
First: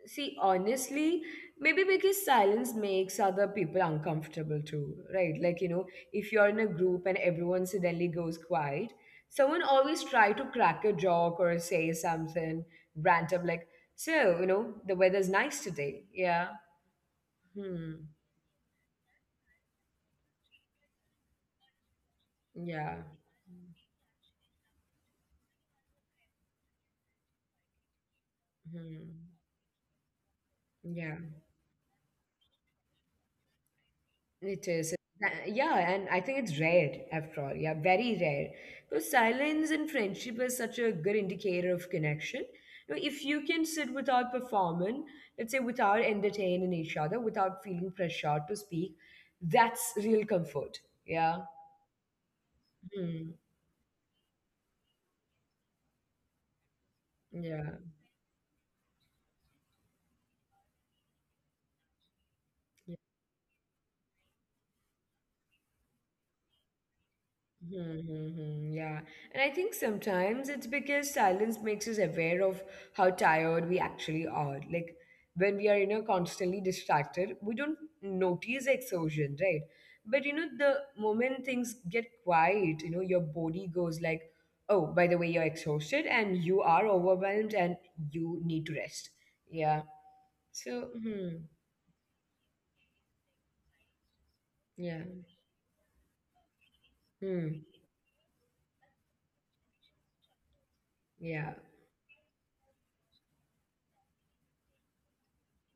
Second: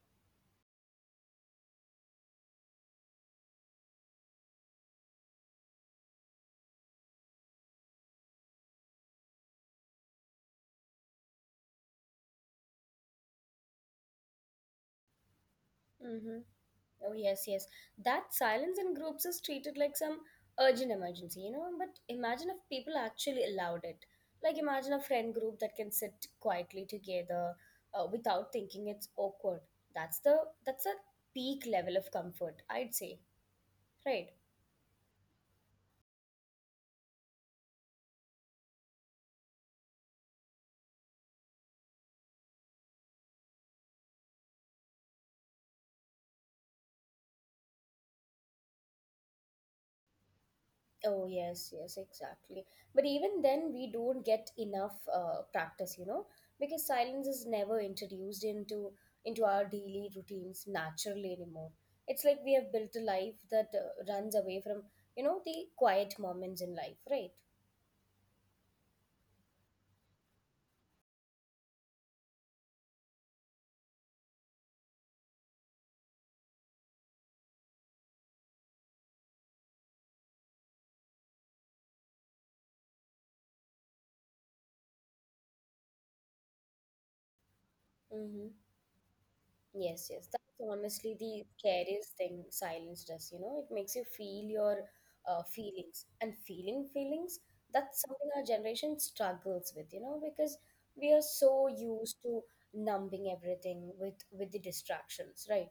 S1: See, honestly, maybe because silence makes other people uncomfortable too, right? Like, you know, if you're in a group and everyone suddenly goes quiet, someone always try to crack a joke or say something random like, so, you know, the weather's nice today.
S2: Mm-hmm.
S1: Yeah.
S2: Oh, yes, yes. That
S1: Hmm.
S2: silence in groups is treated like some urgent emergency, you know? But imagine if people
S1: Yeah.
S2: actually allowed it. Like, imagine a friend group that can sit quietly together without thinking it's
S1: Hmm.
S2: awkward. That's the that's a
S1: Yeah.
S2: peak level of comfort, I'd say, right?
S1: It is. Yeah, and I think it's rare after all. Yeah, very rare. Because silence in friendship is such a good indicator of connection. You know, if you can sit without performing, let's say without entertaining each other, without feeling pressured to speak, that's real comfort.
S2: Oh,
S1: Yeah.
S2: yes, yes, exactly. But
S1: Hmm.
S2: even then, we don't get enough practice, you know, because silence is
S1: Yeah.
S2: never introduced into our daily routines naturally anymore. It's like we have built a life that runs away from, you know, the quiet moments in life, right?
S1: Mm-hmm, yeah. And I think sometimes it's because silence makes us aware of how tired we actually are. Like when we are, you know, constantly distracted, we don't notice exhaustion, right? But you know, the moment things get quiet, you know, your body goes like, oh, by the way, you're exhausted and you are overwhelmed and you need
S2: Mm-hmm.
S1: to rest. Yeah.
S2: Yes, yes. That's
S1: So, hmm,
S2: honestly the scariest thing silence does, you know. It makes you feel your
S1: yeah.
S2: feelings. And feeling feelings,
S1: Hmm,
S2: that's something our generation struggles with, you know, because we are
S1: yeah.
S2: so used to numbing everything with the distractions, right?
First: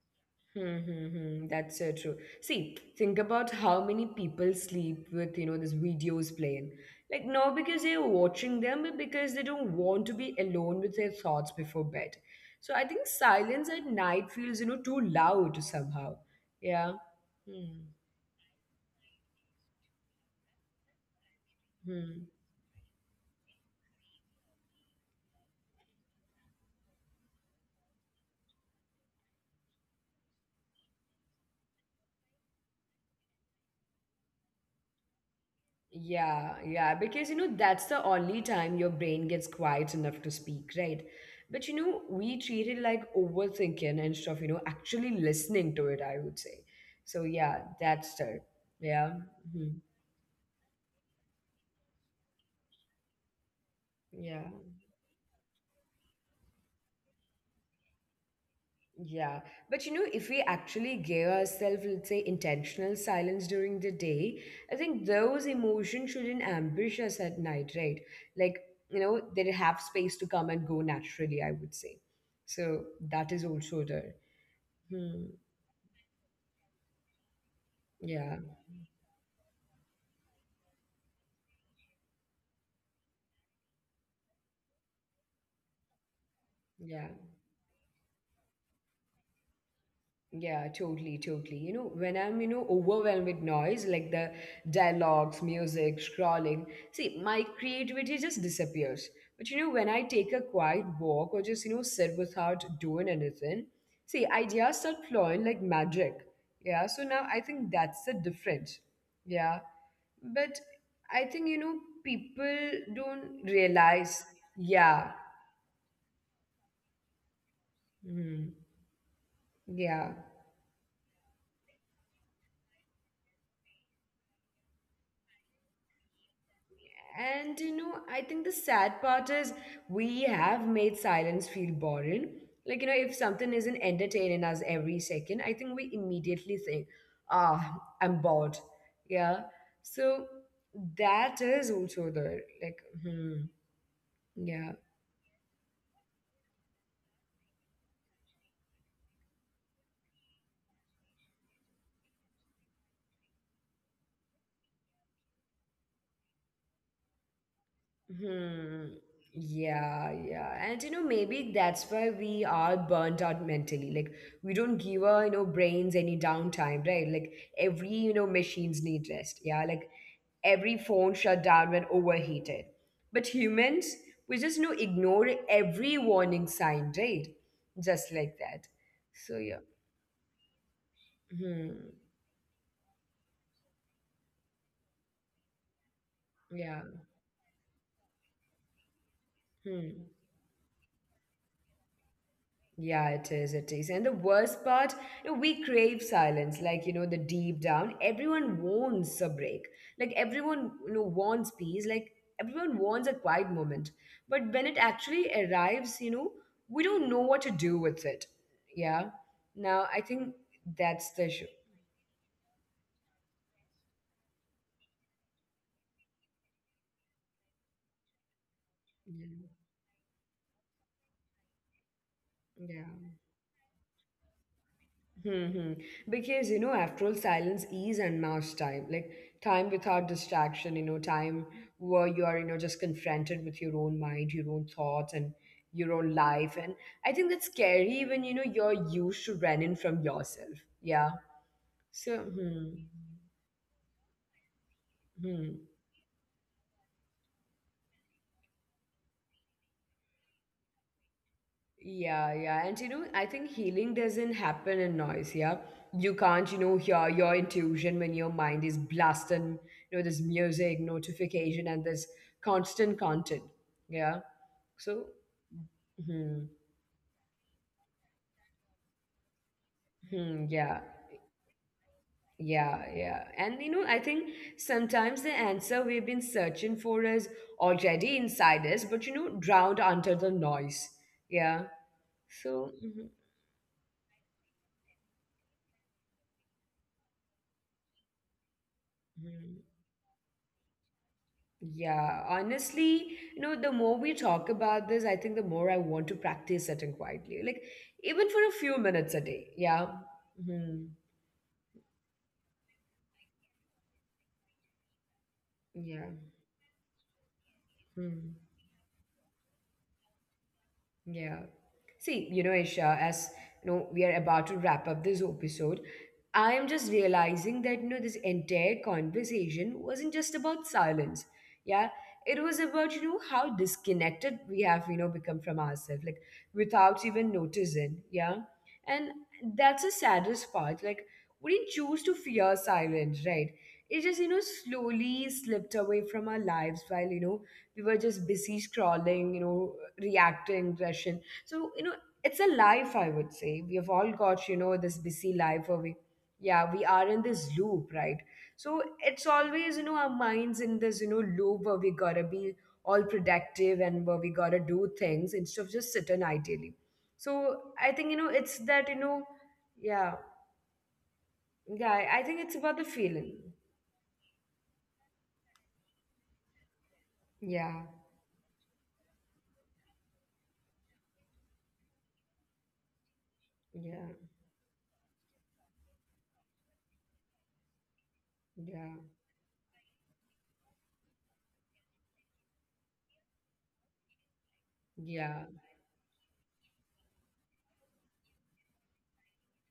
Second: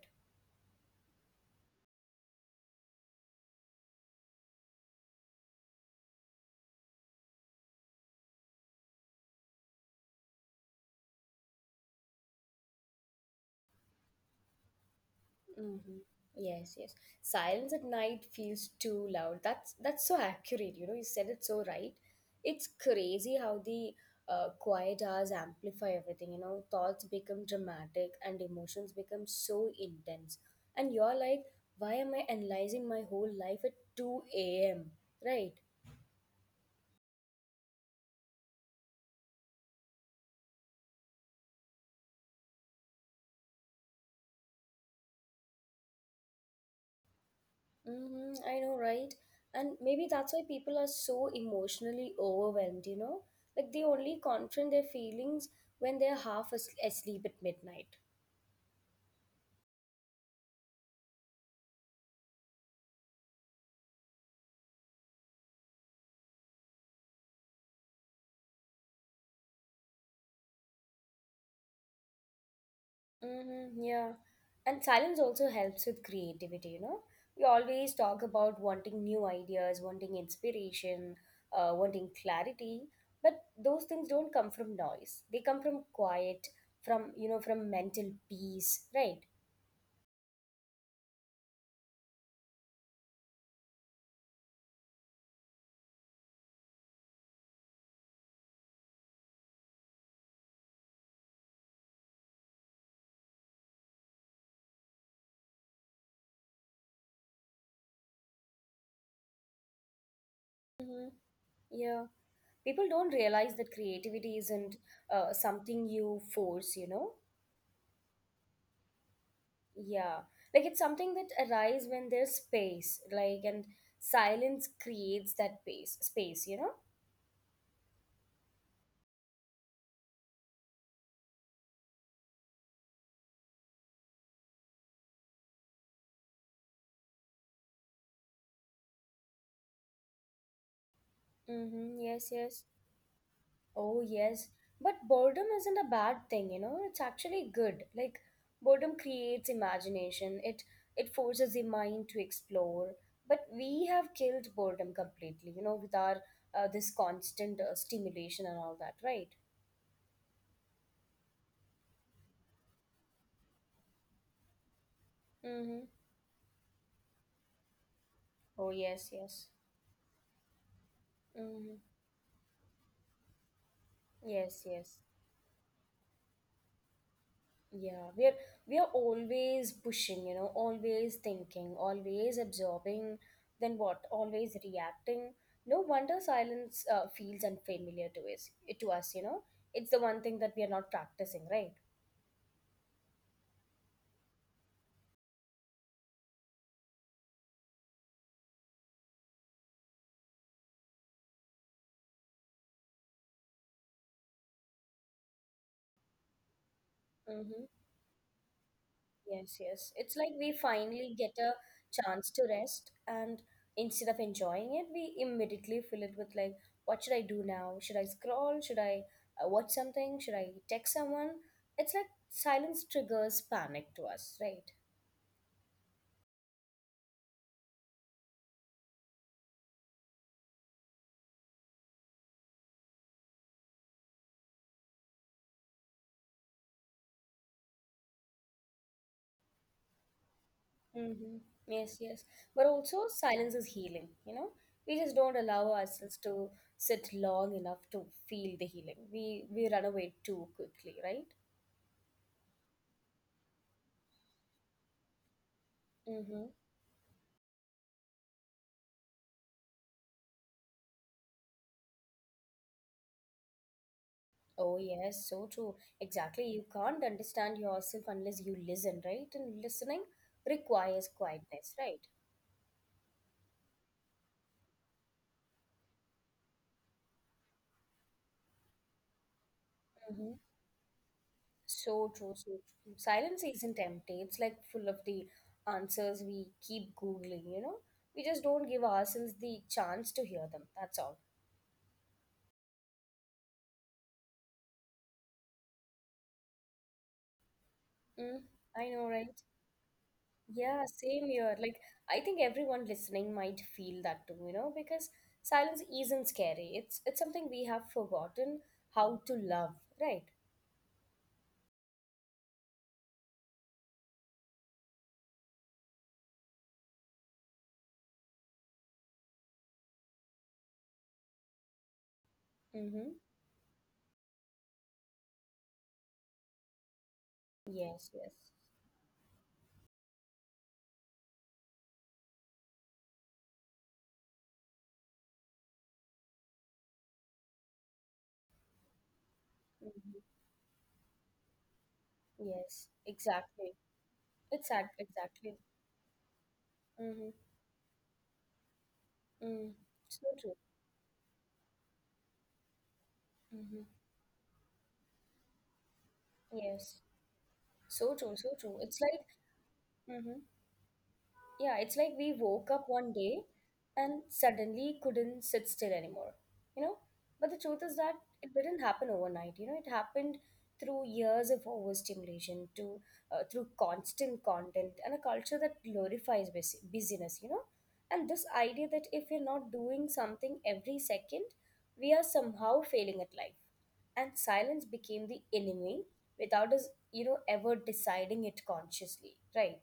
S1: Hmm. That's so true. See, think about how many people sleep with, you know, these videos playing. Like, not because they're watching them, but because they don't want to be alone with their thoughts before bed. So I think silence at night feels, you know, too loud
S2: Mm-hmm.
S1: somehow.
S2: Yes,
S1: Yeah.
S2: yes. Silence
S1: Hmm.
S2: at night feels too loud. That's so accurate. You know, you said it so right.
S1: Hmm.
S2: It's crazy how the quiet hours amplify everything. You know, thoughts become dramatic and emotions become so intense. And you're like, why am I analyzing my whole life at 2 a.m.? Right?
S1: Yeah, yeah, because you know that's the only time your brain gets quiet enough to speak, right? But you know, we treat it like overthinking instead of, you know, actually listening to it, I would say. So
S2: Mm-hmm, I
S1: yeah,
S2: know, right?
S1: that's the
S2: And maybe
S1: yeah.
S2: that's why people
S1: mhm,
S2: are so emotionally overwhelmed, you know? Like they only confront their feelings
S1: Yeah.
S2: when they're half asleep at midnight.
S1: Yeah, but you know, if we actually give ourselves, let's say, intentional silence during the day, I think those emotions shouldn't ambush us at night, right? Like, you know, they have space to come and go naturally, I would
S2: Mm-hmm,
S1: say.
S2: yeah.
S1: So
S2: And silence
S1: that is
S2: also
S1: also
S2: helps with
S1: there.
S2: creativity, you know?
S1: Hmm.
S2: We always talk about wanting new ideas, wanting
S1: Yeah,
S2: inspiration, wanting clarity, but those things don't come from noise. They come from quiet, from, you know, from mental peace, right?
S1: yeah. Yeah, totally, totally. You know, when I'm, you know, overwhelmed with noise, like the dialogues, music, scrolling, see, my creativity just disappears. But, you know, when I take a quiet walk or just, you know, sit without doing anything, see, ideas start flowing like magic. Yeah, so now I think that's the
S2: Mm-hmm.
S1: difference.
S2: Yeah.
S1: Yeah.
S2: People
S1: But
S2: don't
S1: I
S2: realize that
S1: think, you know,
S2: creativity isn't
S1: people don't
S2: something you
S1: realize.
S2: force, you
S1: Yeah.
S2: know? Yeah.
S1: Mhm.
S2: Like it's something that
S1: Yeah.
S2: arises when there's space, like, and silence creates that space, you know?
S1: And you know, I think the sad part is we have made silence feel boring. Like, you know, if something isn't entertaining us every second, I think we immediately think, ah, I'm bored.
S2: Mm-hmm.
S1: Yeah.
S2: Yes, yes.
S1: So that
S2: Oh,
S1: is
S2: yes.
S1: also there.
S2: But boredom isn't a bad thing, you know? It's
S1: Yeah.
S2: actually good. Like boredom creates imagination. It forces the mind to explore. But we have killed boredom completely, you know, with our this constant stimulation and all that, right?
S1: Hmm. Yeah, And you know, maybe that's why we are burnt out mentally. Like we don't give
S2: Mm-hmm.
S1: our, you know, brains any downtime, right? Like every,
S2: Oh
S1: you know,
S2: yes, yes.
S1: machines need rest. Yeah. Like every
S2: Mm-hmm.
S1: phone shut down when overheated. But
S2: Yes,
S1: humans,
S2: yes.
S1: we just know ignore every warning sign, right?
S2: Yeah, we
S1: Just
S2: are
S1: like that.
S2: always
S1: So yeah.
S2: pushing, you know, always thinking, always
S1: Hmm.
S2: absorbing, then what? Always reacting. No wonder silence
S1: Yeah.
S2: feels unfamiliar to us, you know. It's the one thing that
S1: Hmm.
S2: we are not practicing right.
S1: Yeah, it is. It is. And the worst part, you know, we crave silence. Like, you know, the deep down, everyone wants a break. Like, everyone, you know, wants peace. Like, everyone wants a quiet moment. But when it actually arrives, you know, we don't know
S2: Hmm.
S1: what to do with it. Yeah.
S2: Yes, yes. It's
S1: Now,
S2: like
S1: I
S2: we
S1: think
S2: finally get
S1: that's
S2: a
S1: the issue.
S2: chance to rest, and instead of enjoying it, we immediately fill it with like, what should I do now? Should I scroll? Should I watch
S1: Yeah.
S2: something? Should I text someone? It's like silence
S1: Yeah.
S2: triggers panic to us, right?
S1: hmm Because, you know, after all, silence is unmasked time, like time without distraction, you know, time where you are, you know, just confronted with your own mind, your own thoughts, and your own life. And I think that's scary when, you know, you're used to running from yourself. Yeah.
S2: Mm-hmm. Yes, yes.
S1: So,
S2: But
S1: hmm.
S2: also, silence is healing, you know? We just don't
S1: Hmm.
S2: allow ourselves to sit long enough to feel the healing. We run away too quickly, right?
S1: Yeah, And you know, I think healing doesn't happen in noise, yeah. You
S2: Mm-hmm.
S1: can't, you know, hear your intuition when your mind is blasting, you know, this music, notification, and this constant content. Yeah.
S2: Oh, yes,
S1: So,
S2: so true. Exactly.
S1: hmm,
S2: You can't understand yourself unless you listen, right? And listening
S1: yeah,
S2: requires quietness, right?
S1: yeah. And you know, I think sometimes the answer we've been searching for is already inside us, but you know, drowned under
S2: Hmm.
S1: the noise. Yeah.
S2: So true, so
S1: So,
S2: true.
S1: mhm,
S2: Silence isn't empty. It's like full of the answers we keep Googling, you know? We just don't give ourselves the
S1: mhm.
S2: chance to hear them. That's all.
S1: Yeah, honestly, you know, the more we talk about this, I think the more I want to practice sitting quietly, like
S2: Mm,
S1: even for a
S2: I
S1: few
S2: know, right?
S1: minutes a day. Yeah.
S2: Yeah,
S1: hmm
S2: same here. Like, I think everyone listening might feel that too, you know, because silence
S1: Yeah.
S2: isn't scary. It's something we have
S1: Hmm.
S2: forgotten how to love, right?
S1: Yeah. See, you know, Isha, as you know, we are about to wrap up this episode. I am just realizing that you know this entire conversation wasn't just about silence. Yeah, it was
S2: Mm-hmm.
S1: about you know how disconnected we have you know become from ourselves, like without even
S2: Yes,
S1: noticing.
S2: yes.
S1: Yeah, and that's the saddest part. Like we didn't choose to fear silence, right? It just slowly slipped away from our lives while we were just busy scrolling,
S2: Mm-hmm.
S1: reacting, rushing. So, it's a
S2: Yes,
S1: life, I would
S2: exactly.
S1: say, we have all got,
S2: It's at
S1: this busy
S2: exactly.
S1: life where we, yeah, we
S2: Mm-hmm.
S1: are in this loop, right? So it's
S2: Mm.
S1: always,
S2: So
S1: our
S2: true.
S1: minds in this, loop where we gotta be all
S2: Mm-hmm.
S1: productive and where we gotta do things instead of just sitting ideally.
S2: Yes.
S1: So I
S2: So
S1: think,
S2: true, so
S1: it's
S2: true. It's
S1: that,
S2: like,
S1: yeah,
S2: mm-hmm. Yeah, it's
S1: yeah,
S2: like
S1: i
S2: we
S1: I think it's
S2: woke up
S1: about the
S2: one
S1: feeling.
S2: day and suddenly couldn't sit still anymore, you know? But the truth
S1: Yeah,
S2: is that it didn't happen overnight, you know? It happened through years of overstimulation, to through
S1: yeah,
S2: constant content and a culture that glorifies busyness, you know? And this idea that
S1: yeah,
S2: if we're not doing something every second, we are somehow failing at life. And silence became the
S1: yeah.
S2: enemy without us, you know, ever deciding it consciously, right?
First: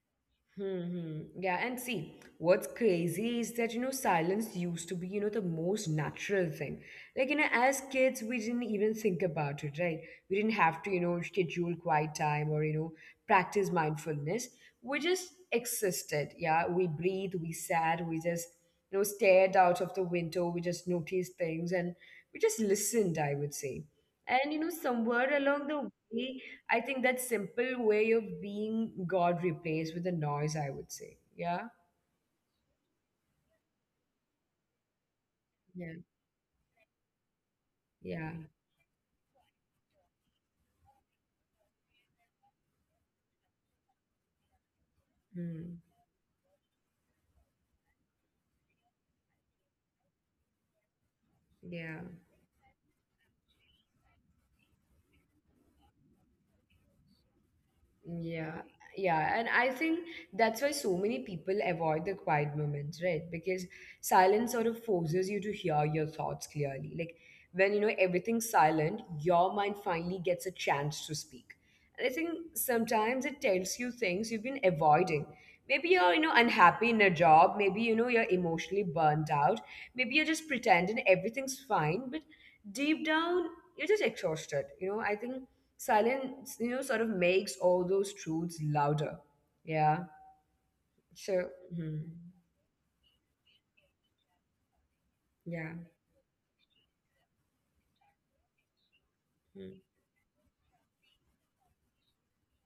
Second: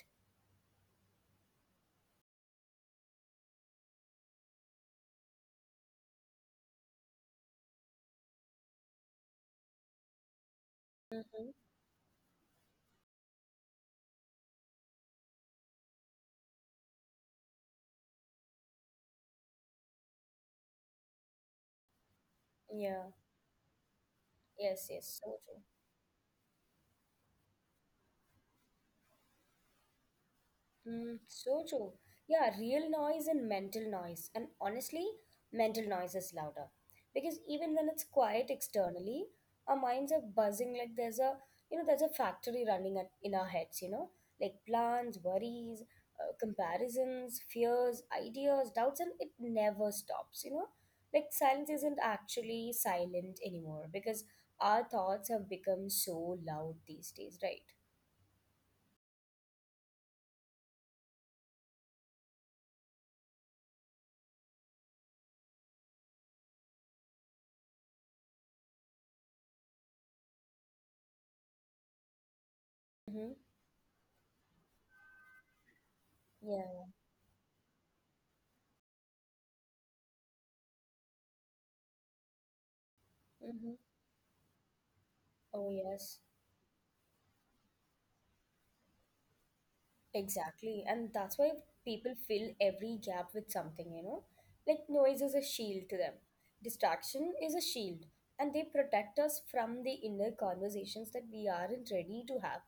S1: Hmm. Yeah, and see, what's crazy is that, silence used to be, the most natural thing. Like, as kids, we didn't even think about it, right? We didn't have to,
S2: Mm-hmm.
S1: schedule quiet time, or, practice mindfulness. We just existed. Yeah, we breathed, we sat, we just, stared out of the window, we just noticed things, and we just
S2: Yeah.
S1: listened, I would say. And,
S2: Yes, yes,
S1: somewhere
S2: so true.
S1: along the way, I think that simple way of being God replaced with a noise, I would say.
S2: Mm, so
S1: Yeah.
S2: true. Yeah, real noise and mental noise. And honestly, mental
S1: Yeah.
S2: noise is louder. Because even when it's
S1: Yeah. Right.
S2: quiet externally, our minds are buzzing like there's a, you know, there's a factory running at, in our heads, you know, like plans,
S1: Mm.
S2: worries, comparisons, fears, ideas, doubts, and it never stops, you know. Like silence
S1: Yeah.
S2: isn't actually silent anymore because our thoughts have become so loud these days, right?
S1: Yeah, yeah, and I think that's why so many people avoid the quiet moments, right? Because silence sort of forces you to hear your thoughts clearly. Like, when everything's silent, your mind finally gets a chance to speak. And I think sometimes
S2: Mm-hmm.
S1: it tells you things you've been avoiding. Maybe you're,
S2: Yeah.
S1: unhappy in a job. Maybe you're emotionally burnt out. Maybe you're just pretending everything's fine, but deep down
S2: Mm-hmm.
S1: you're just exhausted. I think
S2: Oh, yes,
S1: silence sort of makes all those truths louder. Yeah.
S2: exactly. And
S1: So,
S2: that's why
S1: mhm.
S2: people fill every gap with something, you know? Like noise is a
S1: Yeah.
S2: shield to them, distraction is a shield, and they protect us
S1: Mm.
S2: from the inner conversations that we aren't ready to have.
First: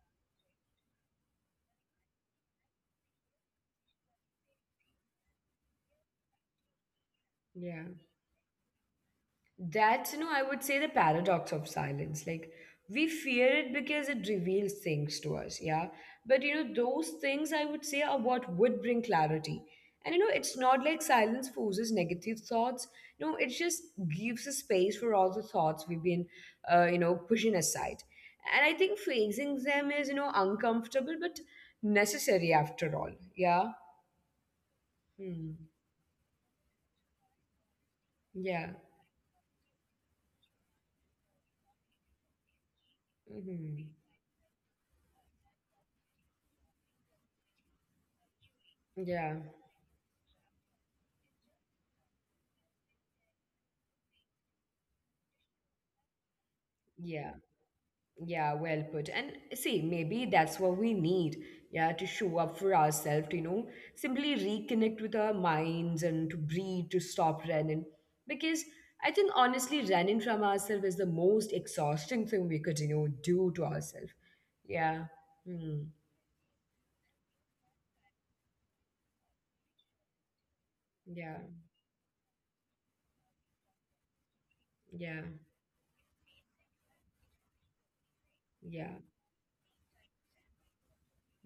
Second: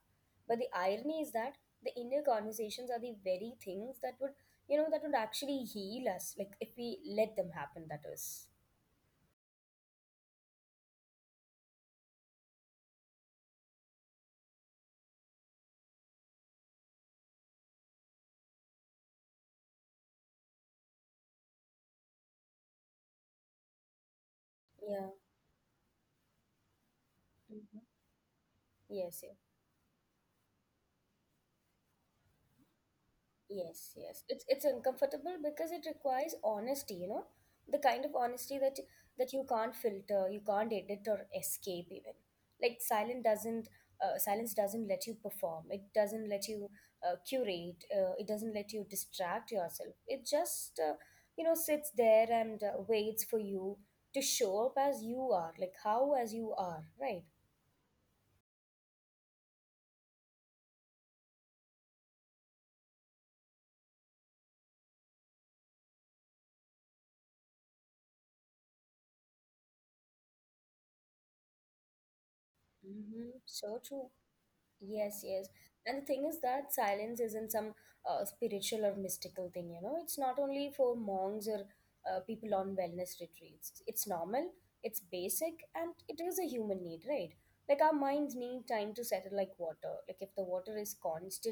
S2: But the irony is that the inner conversations are the very things that would, you know, that would actually heal us, like if we let them happen,
S1: Yeah.
S2: that is.
S1: That's, I would say, the paradox of silence. Like, we fear it because it reveals things to us, yeah? But, those things I would say are what would bring clarity. And, it's not like silence forces negative thoughts. No, it just gives a space
S2: Yeah.
S1: for all the thoughts we've been, pushing
S2: Mm-hmm.
S1: aside. And I think
S2: Yes, yes.
S1: facing them is, uncomfortable but necessary after all, yeah?
S2: Yes, yes. It's uncomfortable
S1: Hmm.
S2: because it requires honesty, you know, the kind of honesty
S1: Yeah.
S2: that that you can't filter, you can't edit or escape even. Like silence doesn't
S1: Hmm.
S2: uh, silence doesn't let you perform. It doesn't let you curate. It doesn't let you
S1: Yeah.
S2: distract yourself. It just you know sits there and waits for you to show up as you are, like how as you are,
S1: Yeah.
S2: right?
S1: Yeah, well put. And see, maybe that's what we need, yeah, to show up for ourselves, simply reconnect with our minds and to breathe, to stop running. Because I think, honestly, running from ourselves is the most exhausting thing we could,
S2: Mm-hmm.
S1: do
S2: So
S1: to
S2: true.
S1: ourselves. Yeah.
S2: Yes, yes.
S1: Hmm.
S2: And the thing is that silence isn't some spiritual or mystical thing, you know. It's not only for monks
S1: Yeah.
S2: or people on wellness retreats. It's normal, it's
S1: Yeah.
S2: basic, and it is a human need, right? Like our minds need time to
S1: Yeah.
S2: settle like water. Like if the water is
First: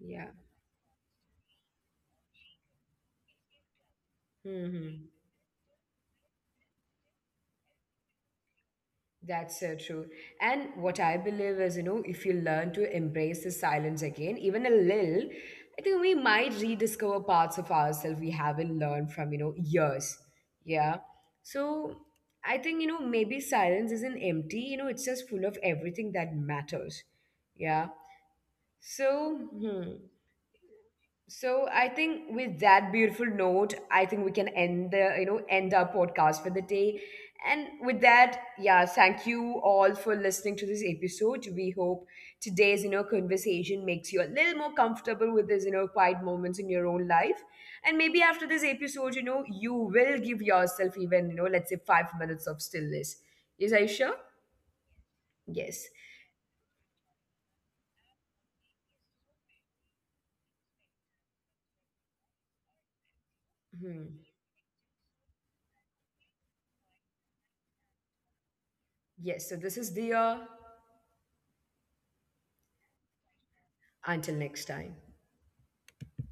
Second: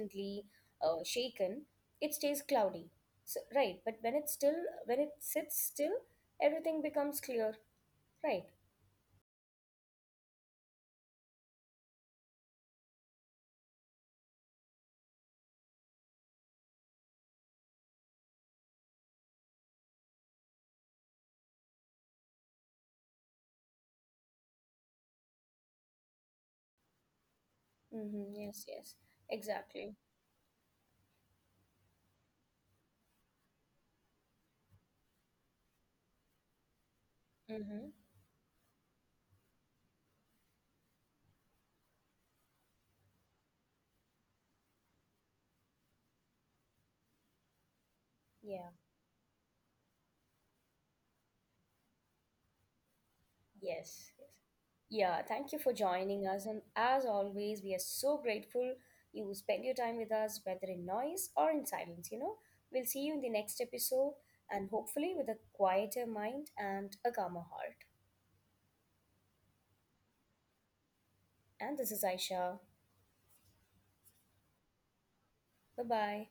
S1: Yeah.
S2: shaken, it stays cloudy. So, right, but when it's still, when
S1: Hmm.
S2: it sits still, everything becomes clear, right?
S1: That's so true. And what I believe is, if you learn to embrace the silence again, even a little, I think we might rediscover parts of ourselves we haven't learned from, years. Yeah. So I think, maybe silence isn't empty, it's just full of everything that matters. Yeah.
S2: Mm-hmm. Yes, yes.
S1: So,
S2: Exactly.
S1: hmm. So I think, with that beautiful note, I think we can end our podcast for the day. And
S2: Mm-hmm.
S1: with that, yeah, thank you all for listening to this episode. We hope today's conversation makes you a little more comfortable with these quiet moments in your own life. And maybe after this
S2: Yeah.
S1: episode, you will give yourself, even, let's say, 5 minutes of stillness. Is
S2: Yes,
S1: Aisha?
S2: yes. Yeah, thank you for
S1: Yes.
S2: joining us. And as always, we are so grateful you spend your time with us, whether in noise or in silence. You know, we'll see you in the next
S1: Hmm.
S2: episode and hopefully with a quieter mind and a calmer heart.
S1: Yes. So this is Dia.
S2: And this is Aisha.
S1: Until next time.
S2: Bye bye.